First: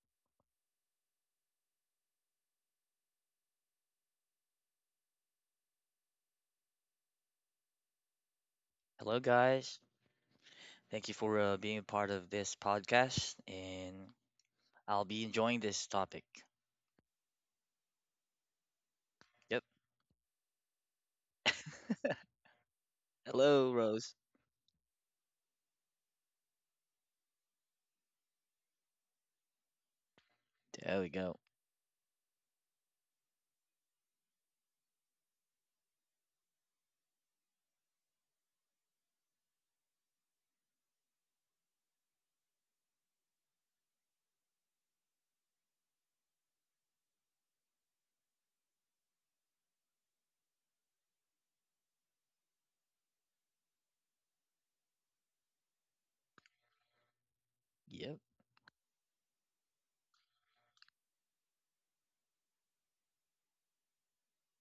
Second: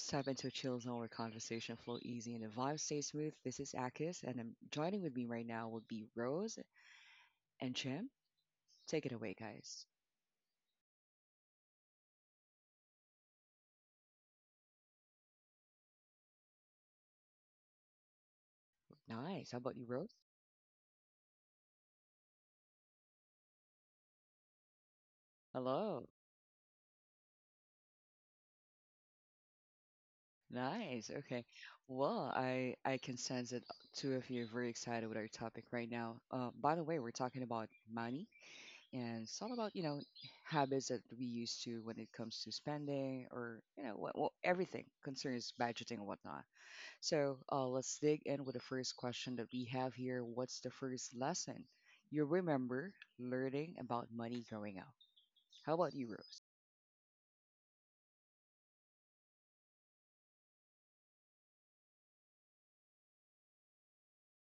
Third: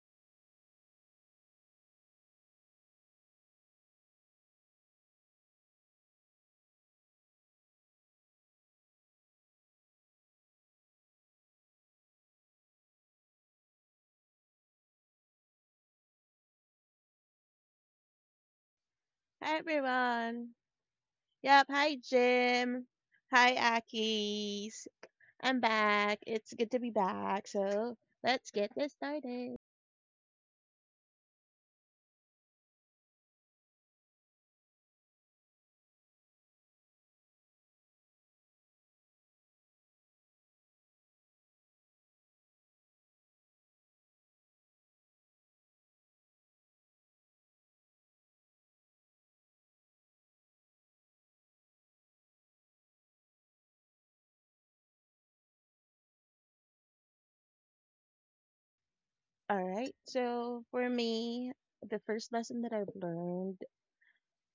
just tapped into a chill zone where conversation flow easy and the vibe stay smooth. This is Akis, and I'm joining with me right now would be Rose and Jim. Take it Hello, away, guys. guys. Thank you for being a part of this podcast, and I'll be enjoying this topic. Nice. Hi How Yep. about you, Rose? everyone. Yep, hi Jim. Hi Hello, Rose. Akis. I'm Hello. back. It's good to be back. So let's get this started. There we Nice. go. Okay. Well, I can sense that two of you are very excited with our topic right now. By the way, we're talking about money, and it's all about habits that we used to when it comes to spending or what, everything concerns budgeting and whatnot. So let's dig in with the first question that we have here. What's the first lesson you remember learning about money growing up? How about you, Rose? Yep. Alright, so for me, the first lesson that I've learned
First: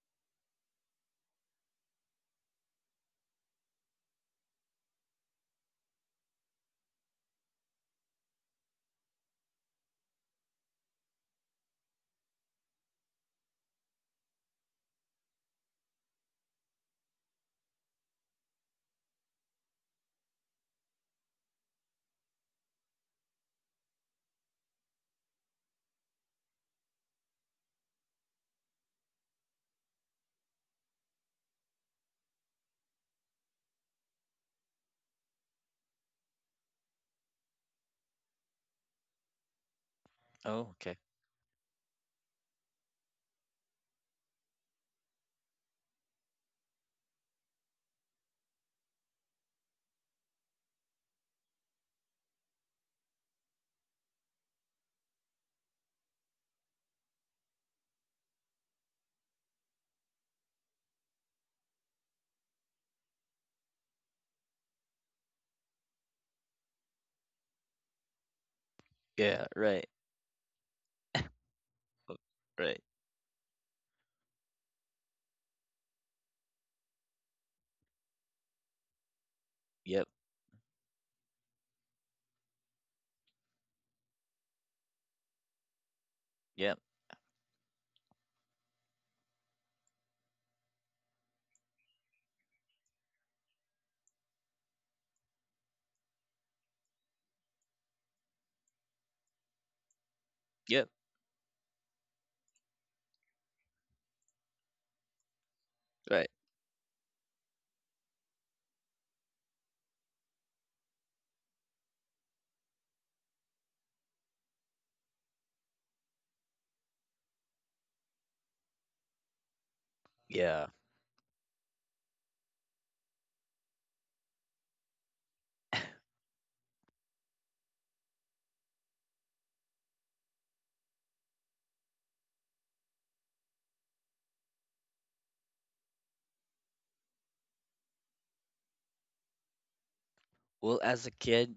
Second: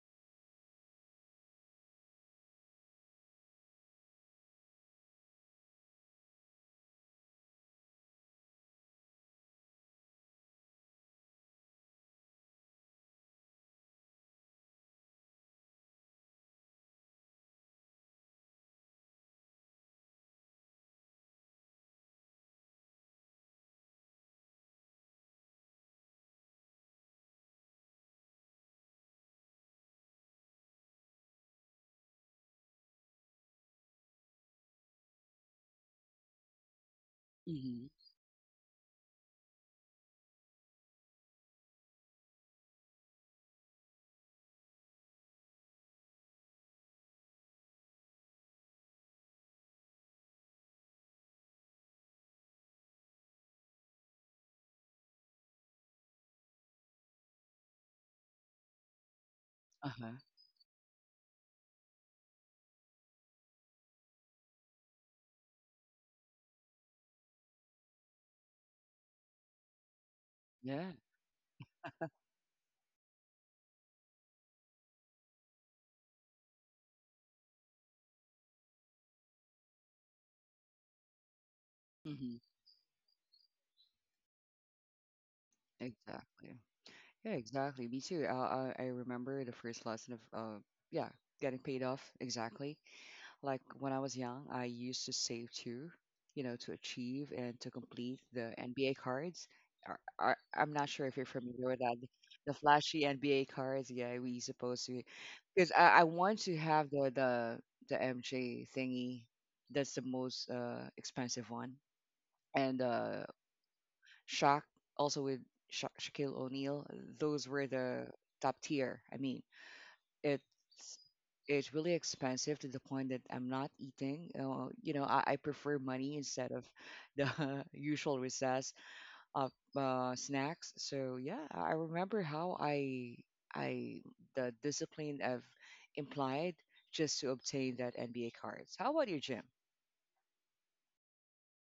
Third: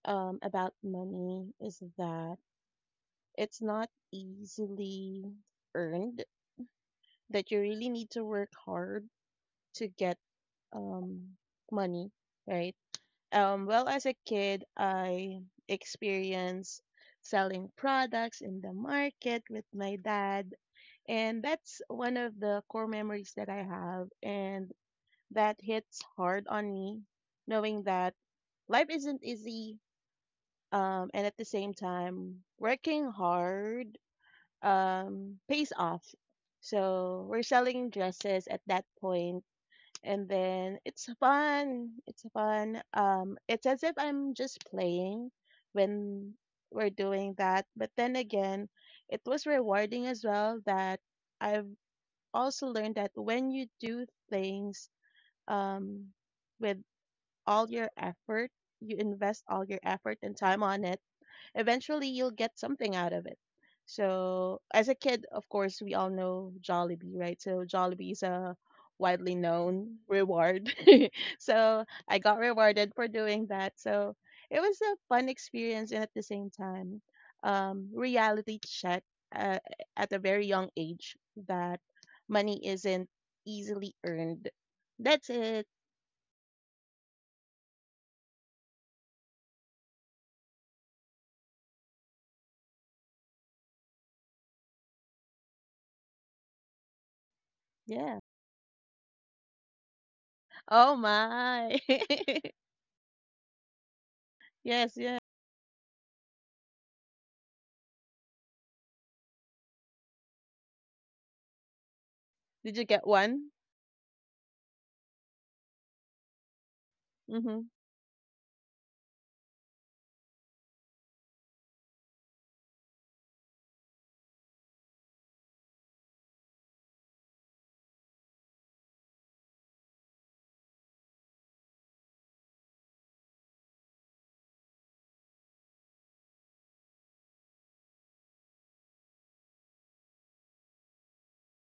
about money is that it's not easily earned, that you really need to work hard to get um, money, right? Well, as a kid, I experienced selling products in the market with my dad, and that's one of the core memories that I have, and that hits hard on me, knowing that life isn't easy, and at the same time, working hard pays off. So we're Mm-hmm. selling dresses at that point and Oh, then okay. it's fun. It's fun. It's as if I'm just playing when we're doing that. But then again, it was rewarding as well that I've also learned that when you do things um, with all your effort, you invest all your Uh-huh. effort and time on it, eventually you'll get something out of it. So, as a kid, of course, we all know Jollibee, right? So, Jollibee is a widely Yeah, right. known reward. Yeah. So, I Oh, got right. rewarded for doing that. So, it was a fun experience and at the same time, reality check uh, Yep. at a very young age that Mm-hmm. money isn't easily earned. That's it. Exactly. Yep. Yeah, exactly. Me too. I remember the first lesson of, yeah, getting paid off. Exactly. Like when I was young, I used to save too, to achieve and to complete Yeah. the NBA cards. I'm not Yep. Oh sure if you're familiar with my. that. The flashy NBA cards, yeah, we supposed Yes, to, yeah. because I Right. want to have the MJ thingy. That's the most expensive one, and Did you get one? Shaq also with Shaquille O'Neal. Those were Mm-hmm. the top tier. I mean, it's Yeah. it's really expensive to the point that I'm not eating. You know, I prefer money instead of the usual recess of snacks. So yeah, I remember how I the discipline I've implied just to obtain that NBA cards. How about you, Jim? Well, as a kid,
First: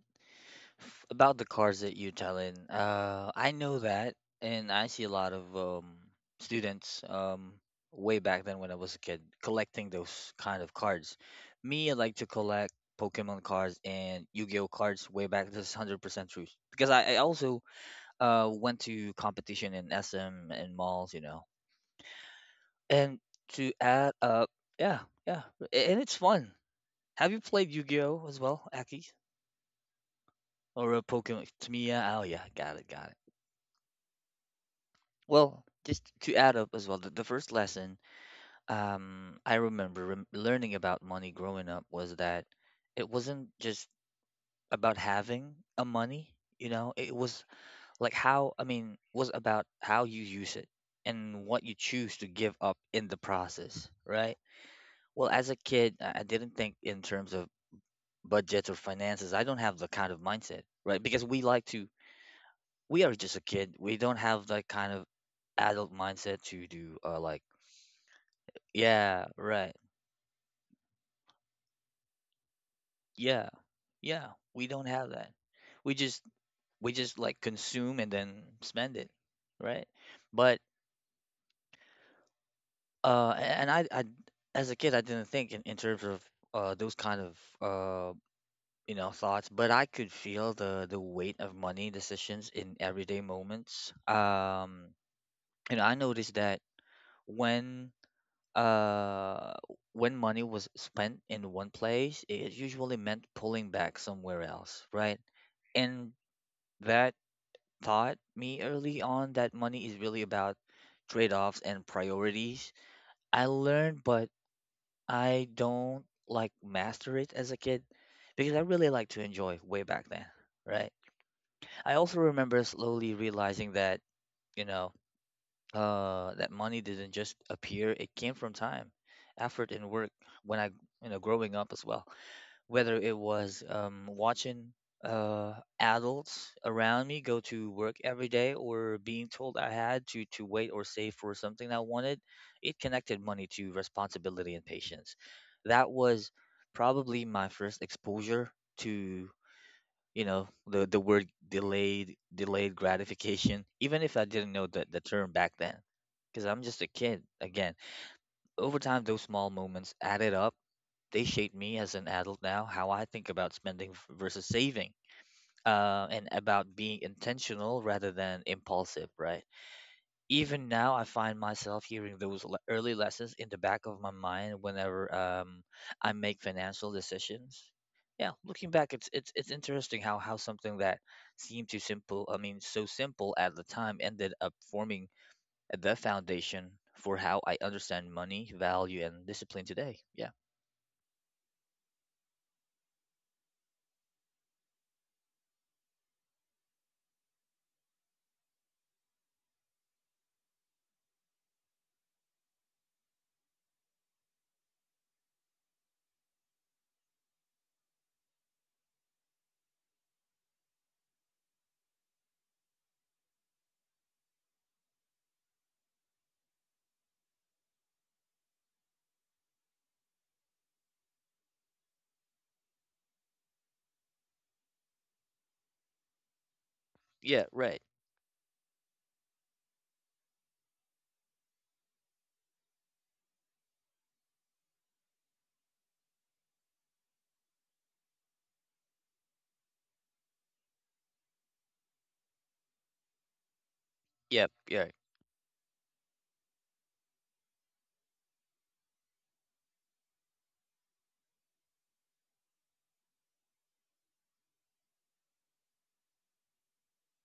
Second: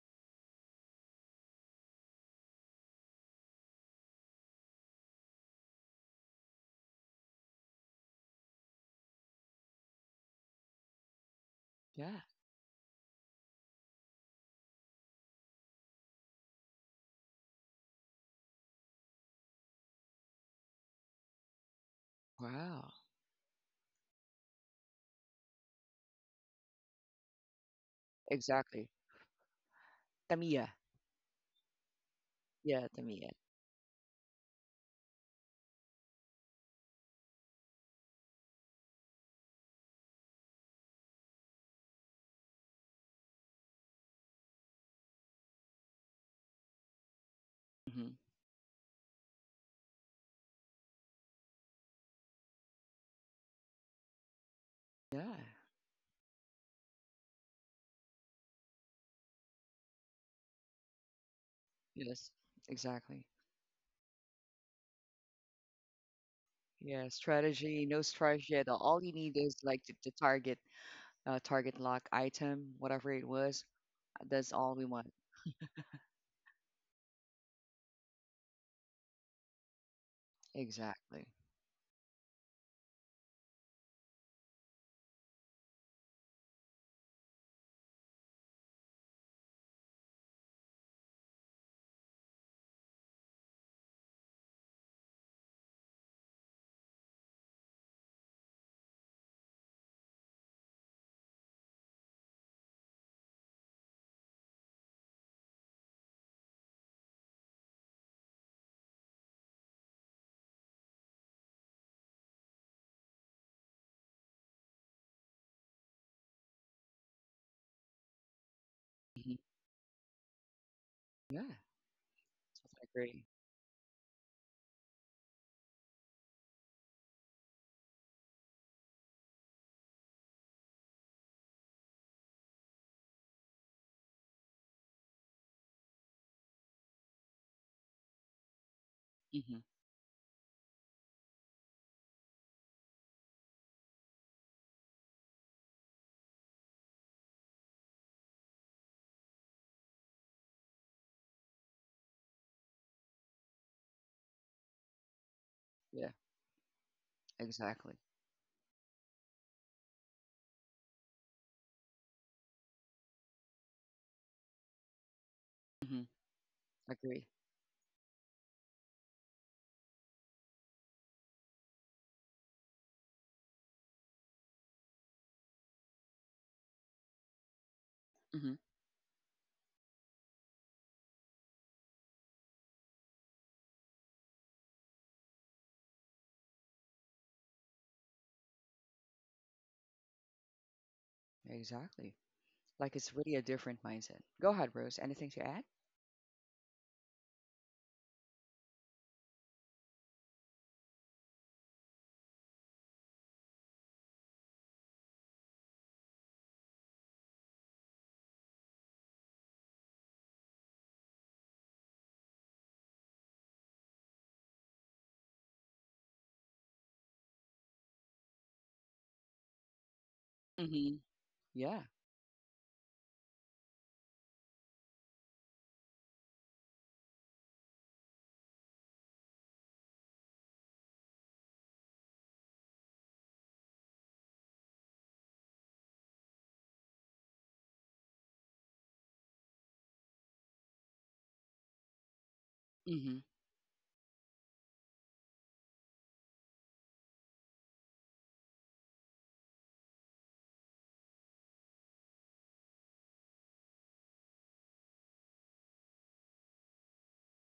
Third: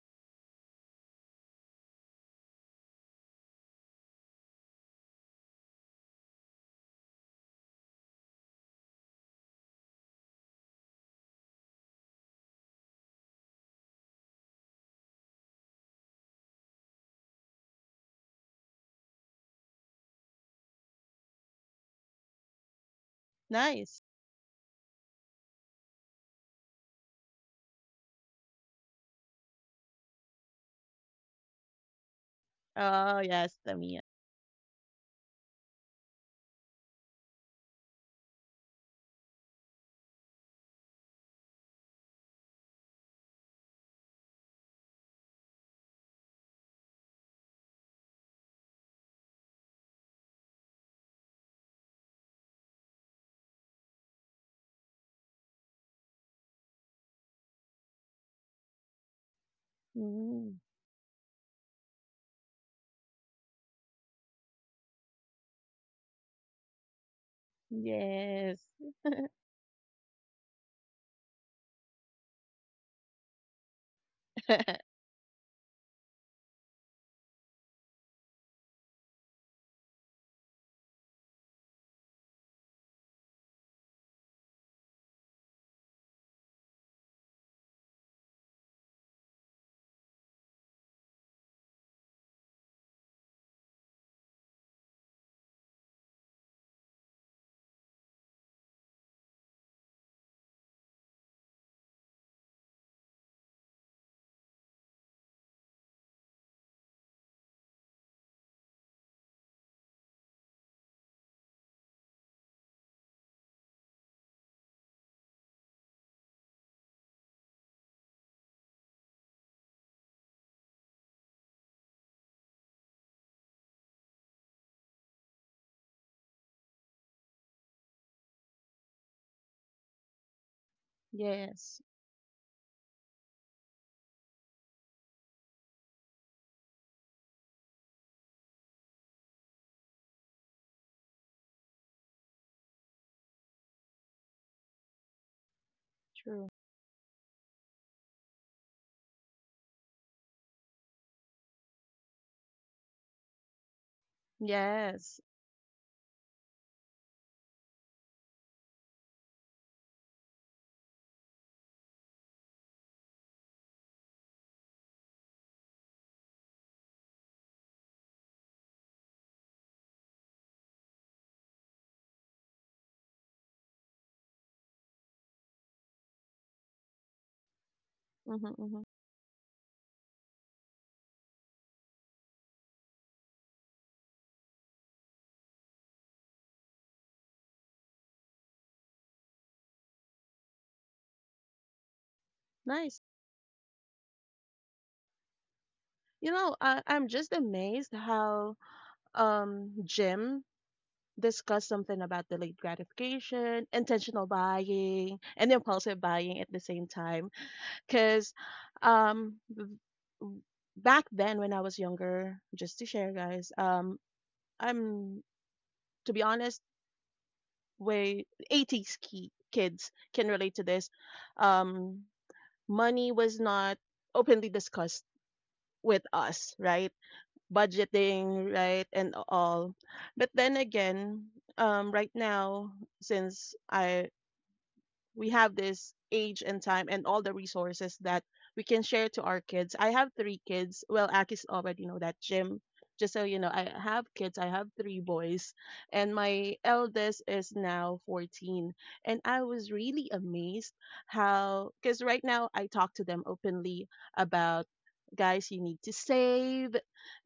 About the cars that you're telling, I know that, and I see a lot of students way back then when I was a kid collecting those kind of cards. Me, I like Yeah. to collect Pokemon cards and Yu-Gi-Oh cards way back. This is 100% true because I also went to competition in SM and malls, you know. Wow. And to Nice. add up, yeah, yeah, and it's fun. Have you played Yu-Gi-Oh as well, Exactly. Aki? Tamiya. Or a Pokemon? Tamiya? Oh yeah, got Yeah, it, got it. Oh, Tamiya. yes, Tamiya. Well, just to add up as well, the first lesson I remember learning about money growing up was that it wasn't just about having a money, you know, it was Hmm. like how, I mean, was about how you use it and what you choose to give up in the process, right? Yeah. Well, as a kid, I didn't think in terms of budgets or finances. I don't have the kind of Mm, mindset, right? Because Yes. we are Exactly. just a kid. We don't have that kind of adult mindset to Yeah. do like, Strategy. No strategy at yes. all. All you need yeah, is like right. the target target lock item, whatever it Yeah, was. Yeah. That's all We we don't want. have that. We just we just like consume and then spend it, right? But Exactly. A- and I as a kid, I didn't think in, terms of those kind of uh you know thoughts, but I could feel the weight of money decisions in everyday moments. And I noticed that when uh when money was spent in one place, it usually meant pulling back somewhere else, right? and That taught me early on that money is really about trade offs and priorities. I learned, but I don't like master it as a kid because I really like to Hmm. enjoy way back then, right? Yeah, I also remember I agree. slowly realizing that, you know, that money didn't just appear, it came from time, effort, and work when you know, growing up Yes, as well. Whether it was watching uh, adults around me go to work every day or being Hmm. told I had to wait or save for something I wanted, it connected money to responsibility and patience. That was true. probably my first exposure to, you know, the word delayed gratification even if I didn't know the Yes. term back then Yeah, because I'm just a kid again. exactly. Over time those small moments added up. They shaped me as an adult now, how I think about spending versus saving, Hmm. And about being Agree. intentional rather than impulsive, right? Even now, I find myself hearing those early lessons in the back of my mind whenever I make financial decisions. Hmm, Yeah, Hmm. looking hmm. back, it's interesting how something that seemed too simple, I mean, so simple at the time, ended up forming the foundation for how I understand money, value, and discipline today. Yeah. Exactly. Like it's Nice. really a different mindset. Go ahead, Rose. Anything to add? You know, I'm just amazed how Jim discussed something about delayed gratification, intentional buying, and impulsive buying at the same time. Because um v- w- back then when I was younger, just to share, guys, I'm, to be honest, way 80s kids can relate to Hmm. this. Yeah. um Money was not openly discussed with us, right? Yeah, right. Budgeting, right? And all. But then again, right now, since I we have this age and time and all the resources that we can share to our kids. I have three kids. Well, Aki's already know that, Jim. Hmm. Just so you know, I have kids. I Yep. have Yeah. three boys, and my eldest is now 14. And I was really amazed how, because right now I talk to them openly about, guys, you need to save.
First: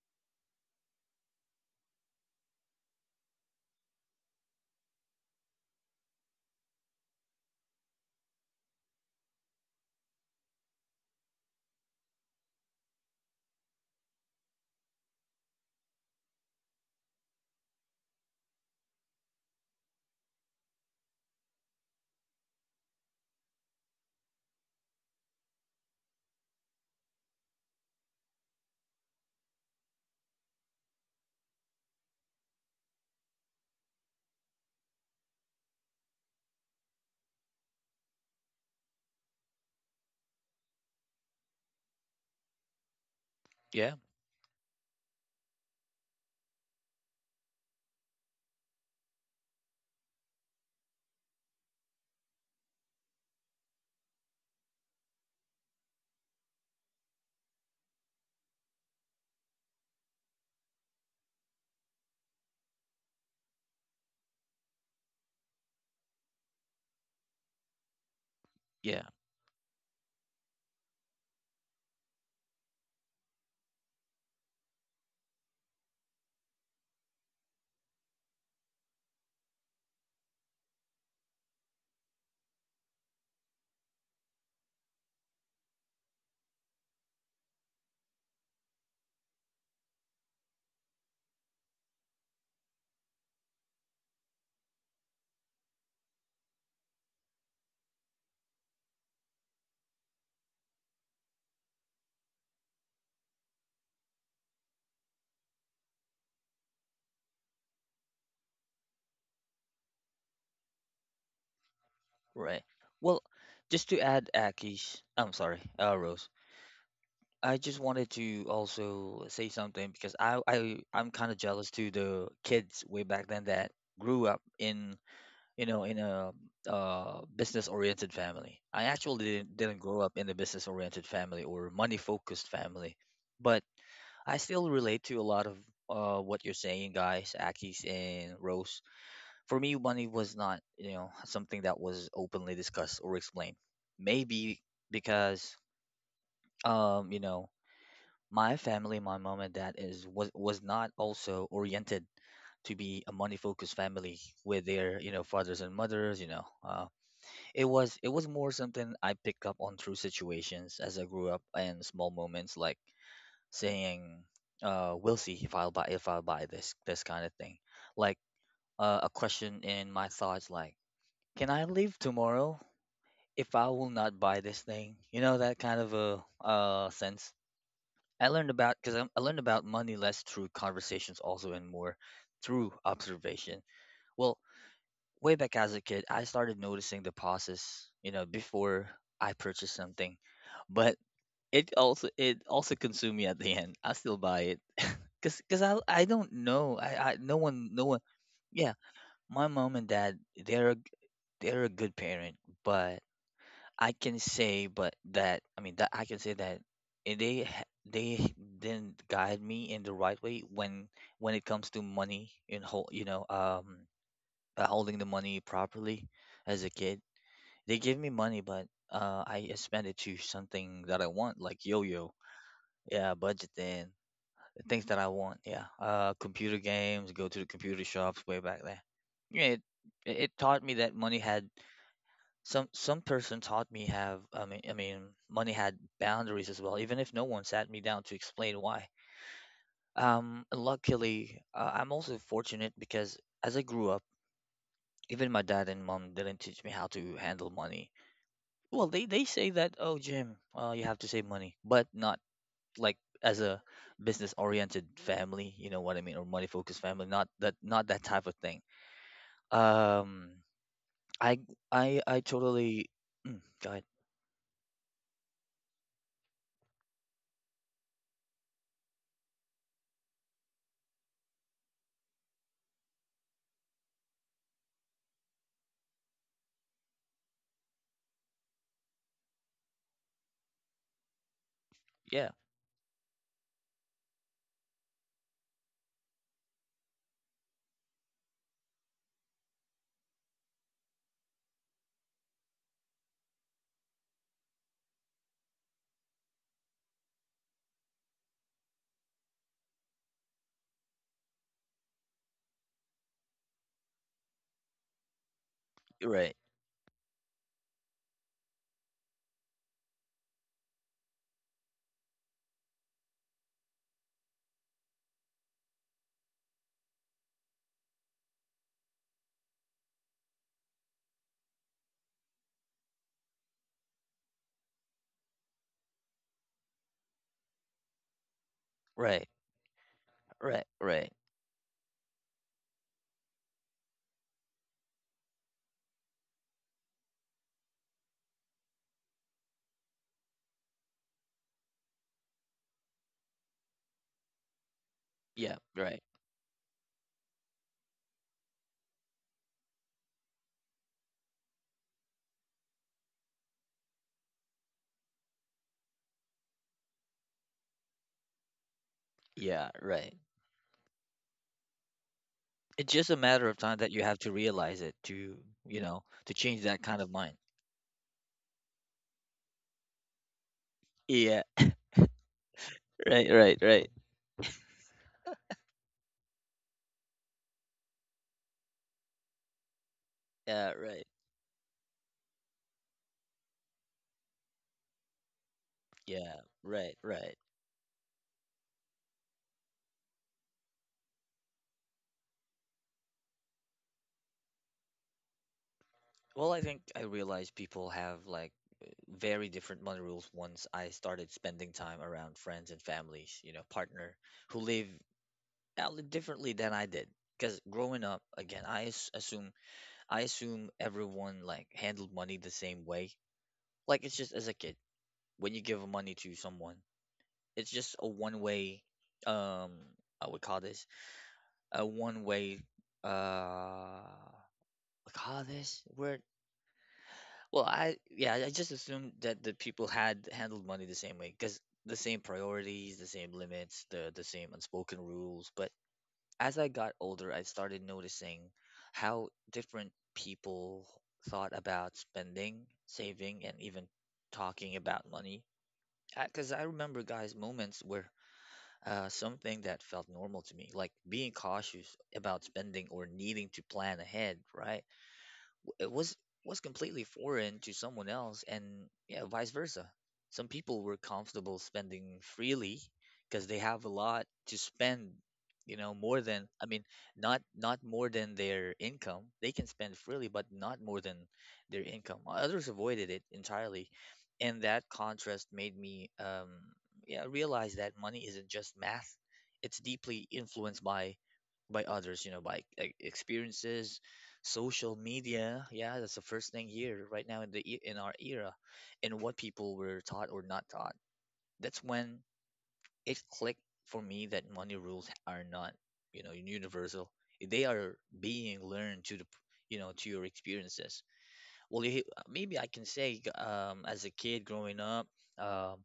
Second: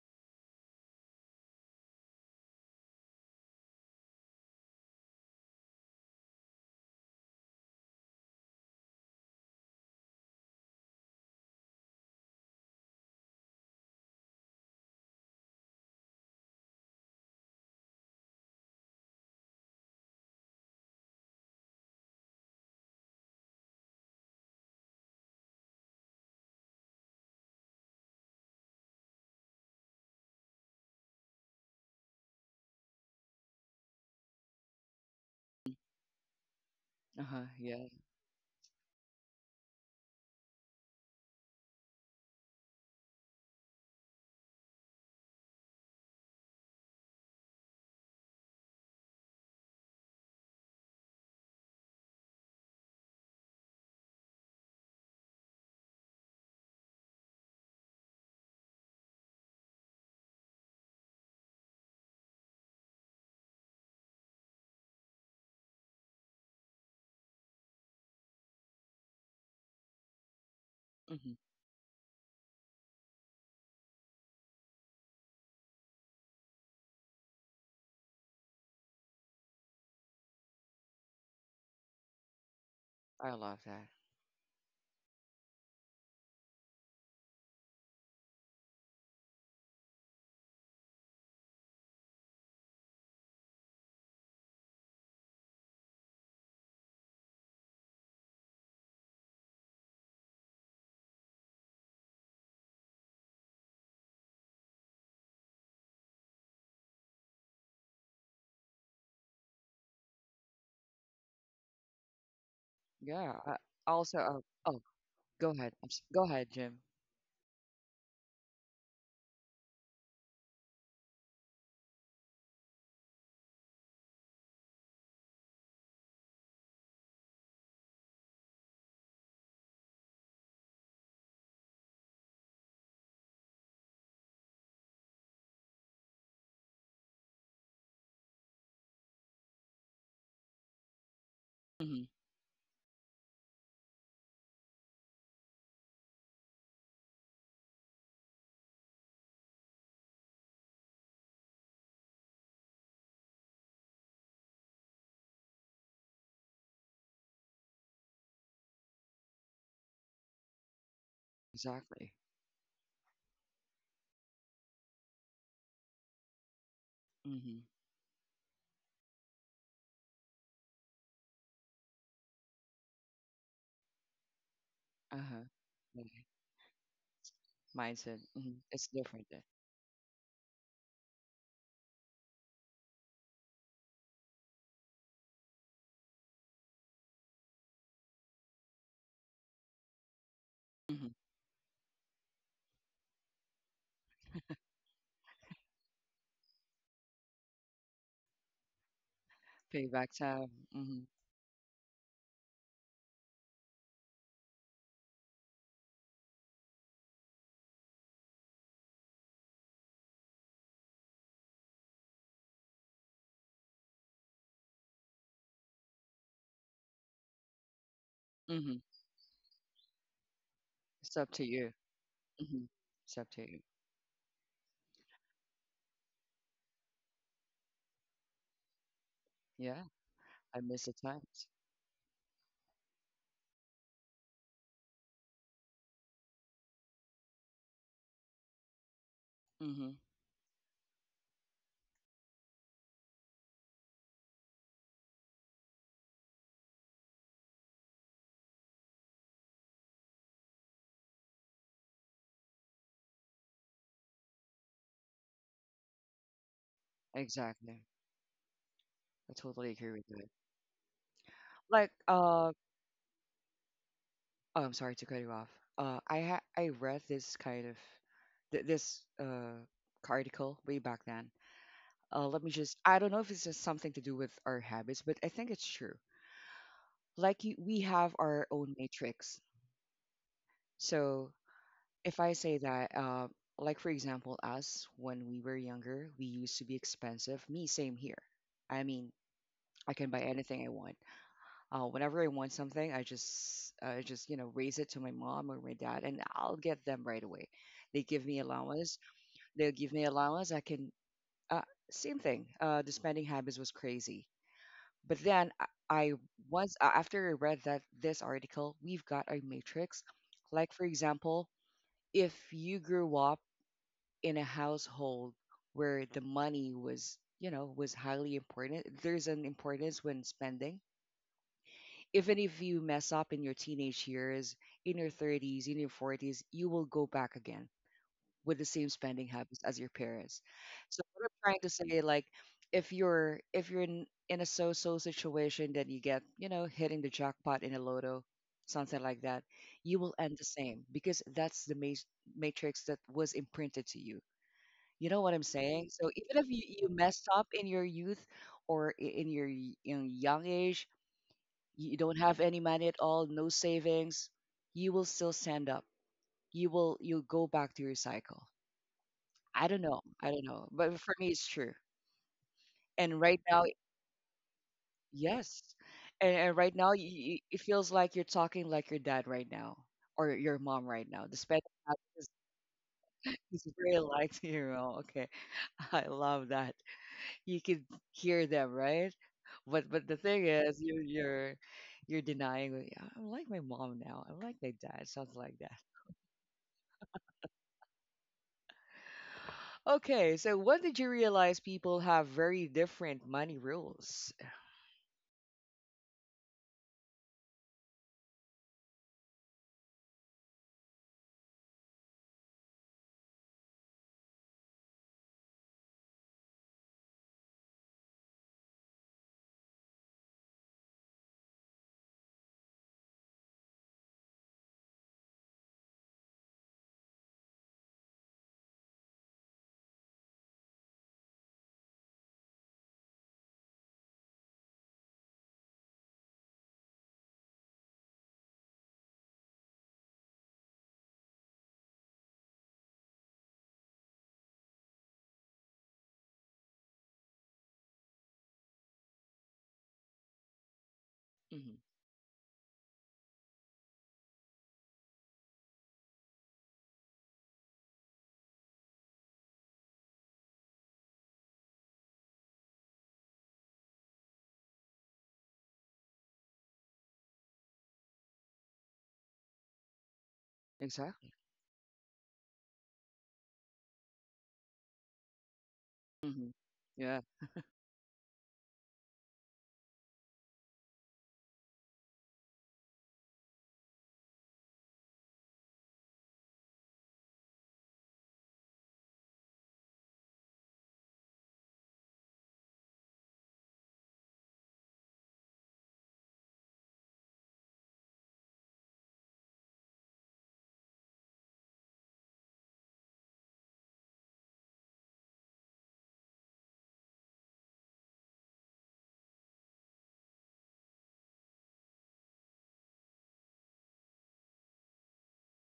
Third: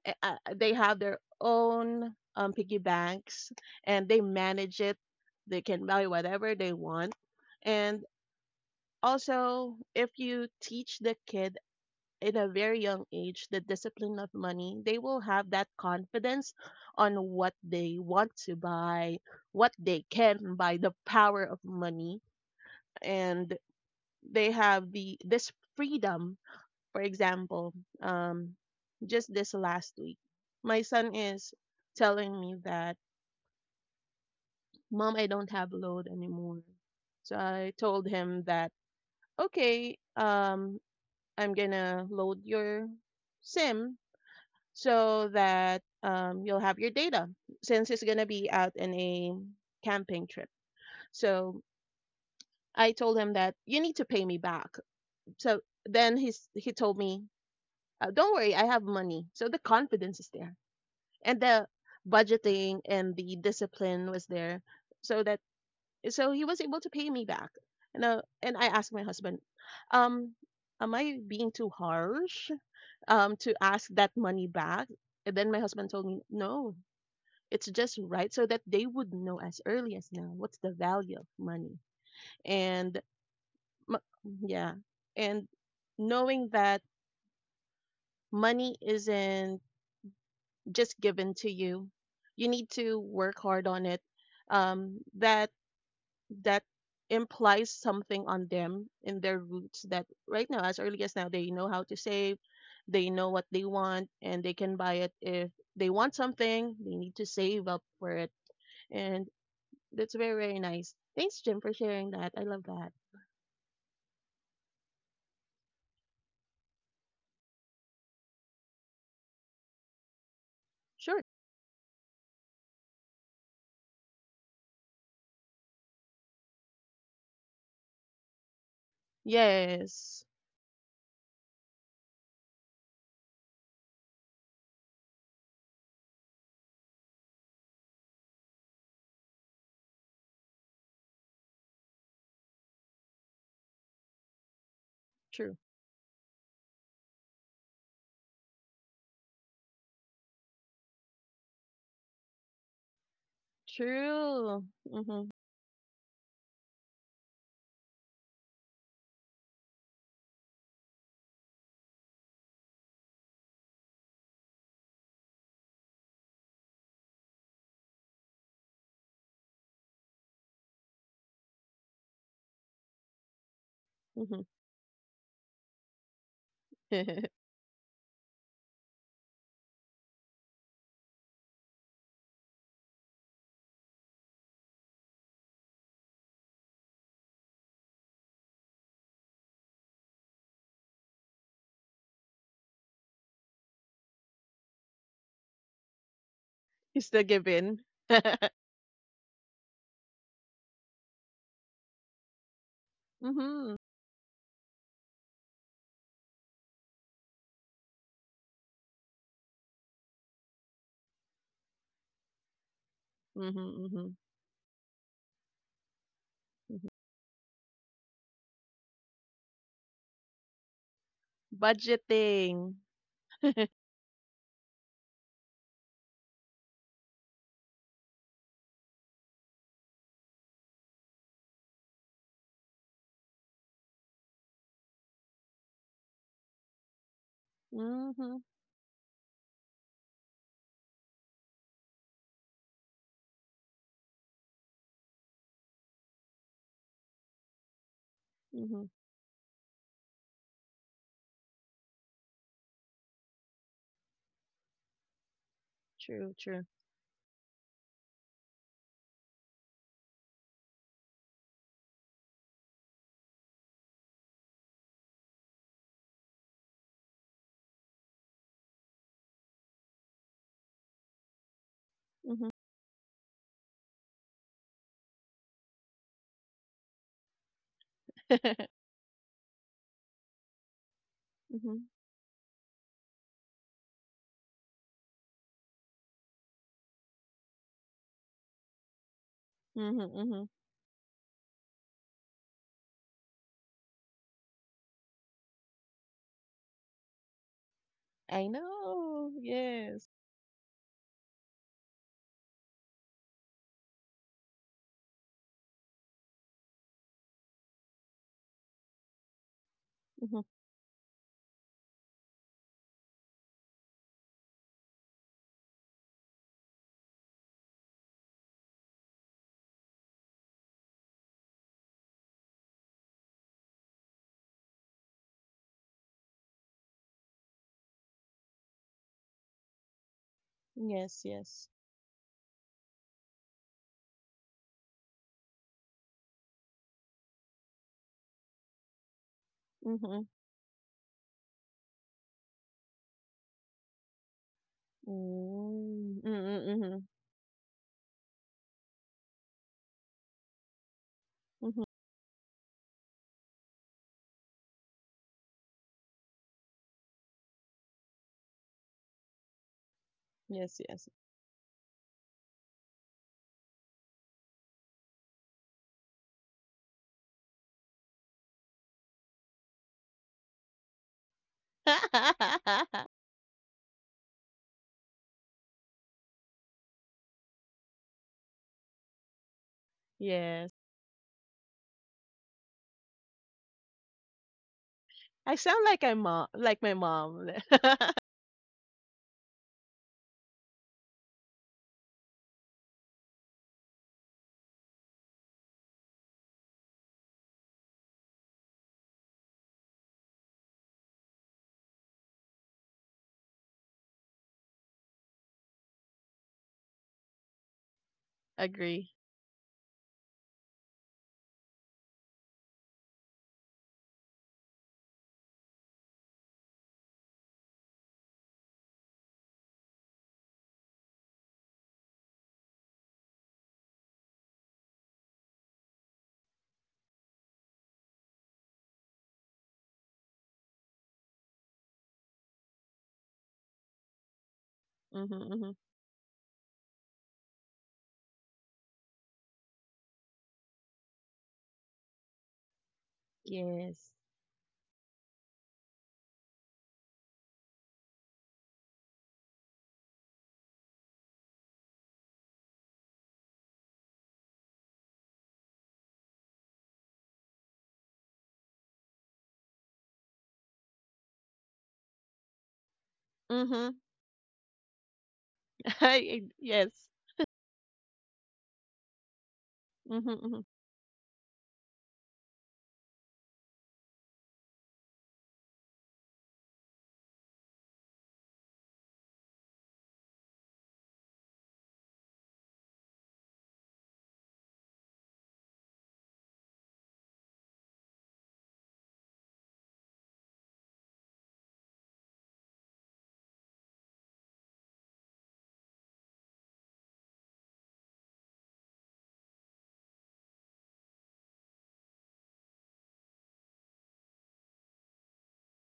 They have their own piggy banks, and they manage it. They can buy whatever they want and also, if you teach the kid in a very young age the discipline of money, they will have that confidence on what they want to buy, what they can buy, the power of money, and they have the this freedom. For example, um, just this last week, my son is telling me that, "Mom, I don't have load anymore." So Uh-huh. I Yeah. told him that okay, I'm gonna load your Yeah, SIM so that you'll have your data since it's gonna be out in a camping trip. So I told him that you need to pay me back. So then he told me, don't worry, I have money. So the confidence is there, and the budgeting and the discipline was there, so that he was able to pay me back. And I asked yeah, my husband, um, am I Hmm. being too harsh? To ask that money back? And then my husband told me no, it's just right, so that they would know as early as now what's the value of money. And I love that. m- yeah, and knowing that money isn't just given to you, you need to work hard on it. Um that that implies something on them in their roots, that right now as early as now they know how to save. They know what they want and they can buy it. If they want something, they need to save up for it. And that's very, very nice. Thanks, Jim, for sharing that. I love right. that. Well, Yeah. I, just to also, add, oh, Akish, I'm go sorry, ahead. Go Rose. ahead, Jim. I just wanted to also say something because I'm Sure. kind of jealous to the kids way back then that grew up in, you know, in a business-oriented family. I actually didn't grow up Yes. in a business-oriented family or money-focused family, but I still relate to a lot of what you're saying, guys, Akish and Rose. For me, money was not, you know, something that Hmm. was openly discussed or explained. Maybe True, because, you know, my family, my mom and dad is was not also oriented to be a money-focused family true. with their, you know, Mm-hmm, fathers and mothers. You know, it was more something I picked up on through situations as I grew up and small Exactly. moments like saying, "We'll see if I'll buy this kind of thing," Hmm. like a question in my thoughts like, can I leave tomorrow if I will not mm-hmm. buy this thing? You know, Uh-huh. that kind of Yeah. a sense. Mindset. I learned Hmm. about It's because I different. learned about money less through conversations also and more through observation. Well, way back as a kid, I started noticing the pauses, you know, before I purchase something, but Mm-hmm. it also consumed me at the end. I still buy it because I don't know It's I the no one given. no one Yeah, my mom and Payback dad, time. they're a g- Hmm. they're a good parent, but Mm-hmm, I can say, but that I mean that I can say that and they ha- they didn't guide me in the right way when it comes to money and mm-hmm, holding the money properly as a mm-hmm. kid. They give me money, but Mhm. I spend it to something that I It's up want, to like you. yo-yo. Mhm. Budgeting. Yeah, It's up to you. budgeting, the things that I want. Yeah, computer games, go to the computer shops way back there. Yeah, it, Yeah, it taught I me miss that the money had times. Some person taught me have I mean money had boundaries as well, even if no one sat me down to Mm-hmm, explain why. Mhm. Luckily, I'm also fortunate because as I grew up, even my dad and mom didn't teach me how to handle money. mm-hmm. Well, they say that, oh Jim, you have to save money, but not like as a business oriented family, you know what I mean, or True, money true. focused family, not Exactly. that type of thing. I totally agree with Um, that. I Like, I uh, totally go ahead. oh, I'm sorry to cut you off. I read this kind of th this article way back then. Mm-hmm. Let me just, I don't know if it's just something to do with our habits, but I think it's true. Like, we have our own matrix. So Mhm. Yeah, if I say that, like for example, us when we were younger, we used to be expensive. Me, same here. I mean, Mhm, I can buy mhm. anything I want. Whenever I want something, I just raise it to my mom or my dad, and I'll get them right away. They I give me allowance. know. They'll Yes. give me allowance. I can. Uh, same thing. The spending habits was crazy. But then I right, once after I read that this article, we've got a matrix. Mhm. Like for example, if you grew up in a household where the money was was highly important, there's an importance when spending. Even if you mess up in your teenage years, in your 30s, in your 40s, you will go back again with the same right. spending habits as your parents. Right, right. So Yes, what I'm yes. trying to say, like, if you're in a so-so situation that you get hitting the jackpot in a lotto, something like that, you Mhm. will end the same because that's the matrix that was imprinted to you. You know what I'm Yeah, right. saying? Mm. Mm, So even if you mhm, messed up in your youth or in young age, mhm. you don't have any money at all, no savings, you will still stand up. You will, you'll go back to your cycle. Yeah, I don't know. right. I don't Yes, know. yes. But for me, it's true. It's just a And matter right of now, time that you have to realize it to, yes. you know, to change And that right kind now, of mind. It feels like you're talking like your dad right now or your mom right now. Yeah, Despite the fact right, right, is right. very like to you. Know. Okay, I love that. You could hear them, right? But the thing Yes. Yeah, is, right. you're you're denying. Like, "Yeah, I- I'm like my mom now. I'm like my dad." Sounds I like sound that. like I Yeah, mom, like my right, right. mom. Okay, so when did you realize people have very different money rules? Well, I think I realized people have like very different money rules once I started spending time around friends and families, you know, partner who live out differently than I did. Because growing up, again, Agree. Assume, I assume everyone like handled money the same way. Like it's just as a kid when you give money to someone. It's just a one way, um, I would call this a one way, uh, what call this word? Well, I, yeah, I just assumed that the people had handled money the same way because the same priorities, the same limits, the same unspoken Mhm, rules. But mhm. as I got older, I started noticing how different people thought Hmm. about spending, saving, and even Yes. talking about money. Because I remember, guys, moments where something that felt normal to me, like being cautious about spending or needing to plan ahead, right? it Was completely foreign to someone else, and yeah, vice versa. Some people were Exactly. comfortable spending freely because they Mhm. have a lot to spend, you know, more than, Hmm. I Yes. mean, Yeah. not not more than their income, they can spend Mhm, freely but mhm. not more than their income. Others avoided it entirely, and that contrast made me yeah, realize that money isn't just math, it's deeply influenced by others, you know, by like, experiences, social media. Yeah, that's the first thing here right now in in our era, and what people were taught or not taught. That's when it clicked for me that money rules are not, you know, universal. They are being learned to you know, to your experiences. Well, you, maybe I can say as a kid growing up, um,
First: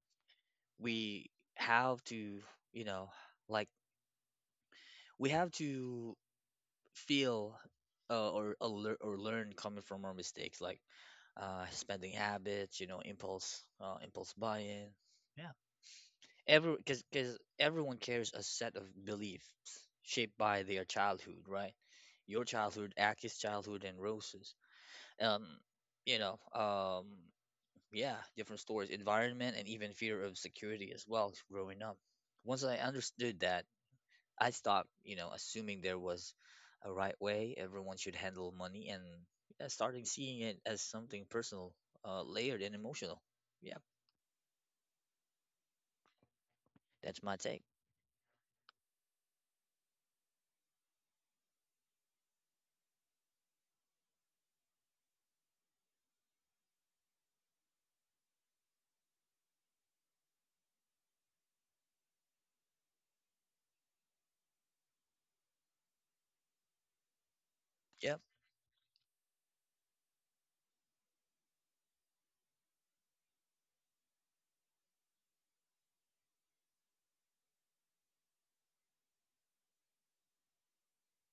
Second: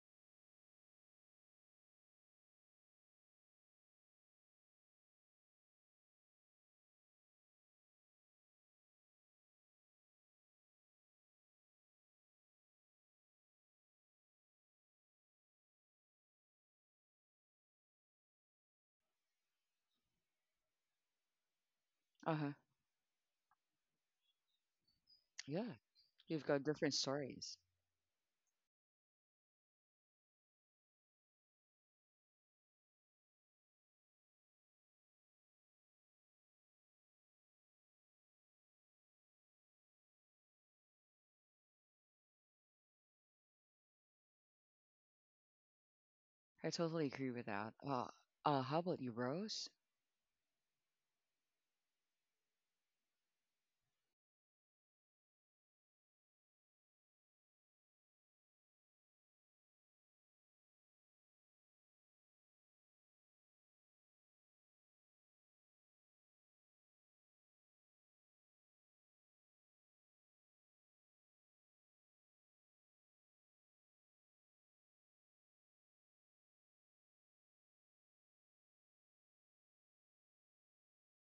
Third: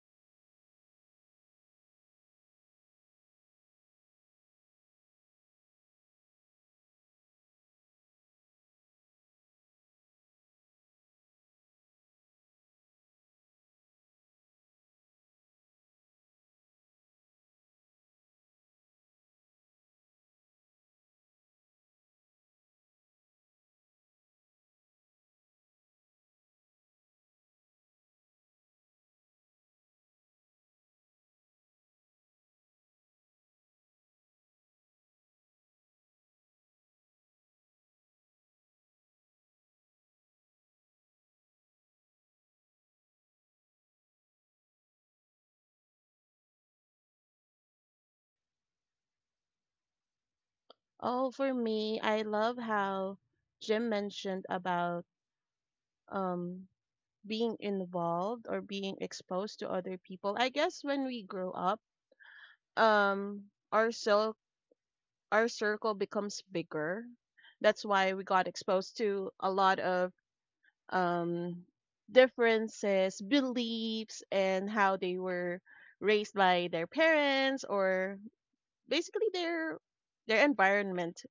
we have to, you know, like we have to feel or or learn coming from our mistakes, like spending habits, you know, impulse buying. Every, because everyone carries a set of beliefs shaped by their childhood, right? Uh Your huh. childhood, Aki's childhood, and Rose's. Um, Yeah. you know, You've got different um, stories. yeah, different stories, environment, and even fear of security as well. Growing up, once I understood that, I stopped, you know, assuming there was a right way everyone should handle money, and yeah, starting seeing it as something personal, layered and emotional. Yeah, I totally that's agree my with take. that. How about you, Rose? Oh, for me, I love how Jim mentioned about um being involved or being exposed to other people. I guess when we grow up, um, our cir- our circle becomes bigger. That's why Yep, we got exposed to a lot of um, differences, beliefs, and how they were raised by their parents or basically their environment.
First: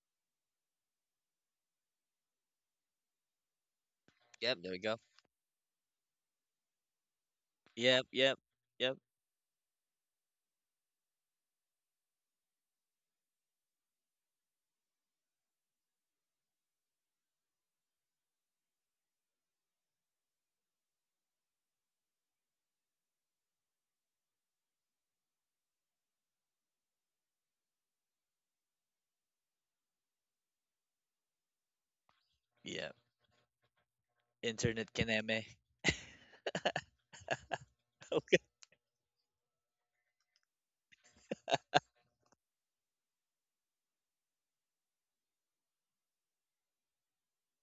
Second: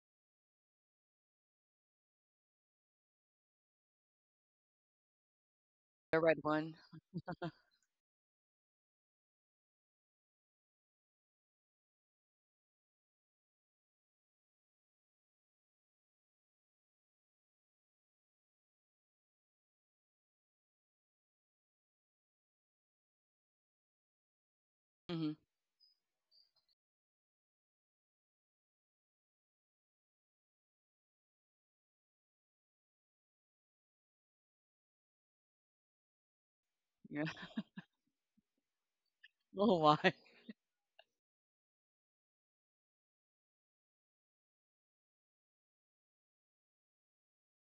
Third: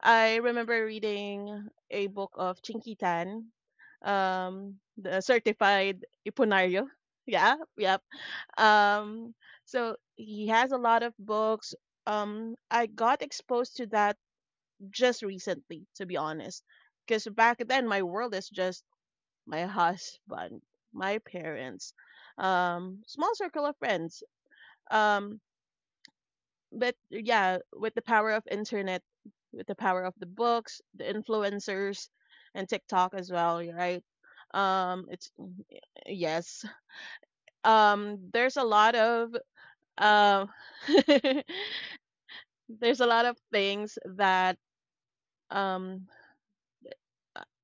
I remember reading a book of Chinky, yep, there we go. the certified The red one. Ipunario. Yeah, yep. Yep, yep, yep, Um, so he has a lot of books. I got exposed to that just recently, to be honest, because back then my world is just my husband, my parents, small circle of friends. Hmm. Um, but yeah, with the power of internet, with the power of the books, the influencers, and yep. TikTok as well, you're right? Internet It's Kaname. yes. Yeah. Okay. There's a lot of Oh my. um, there's a lot of things that um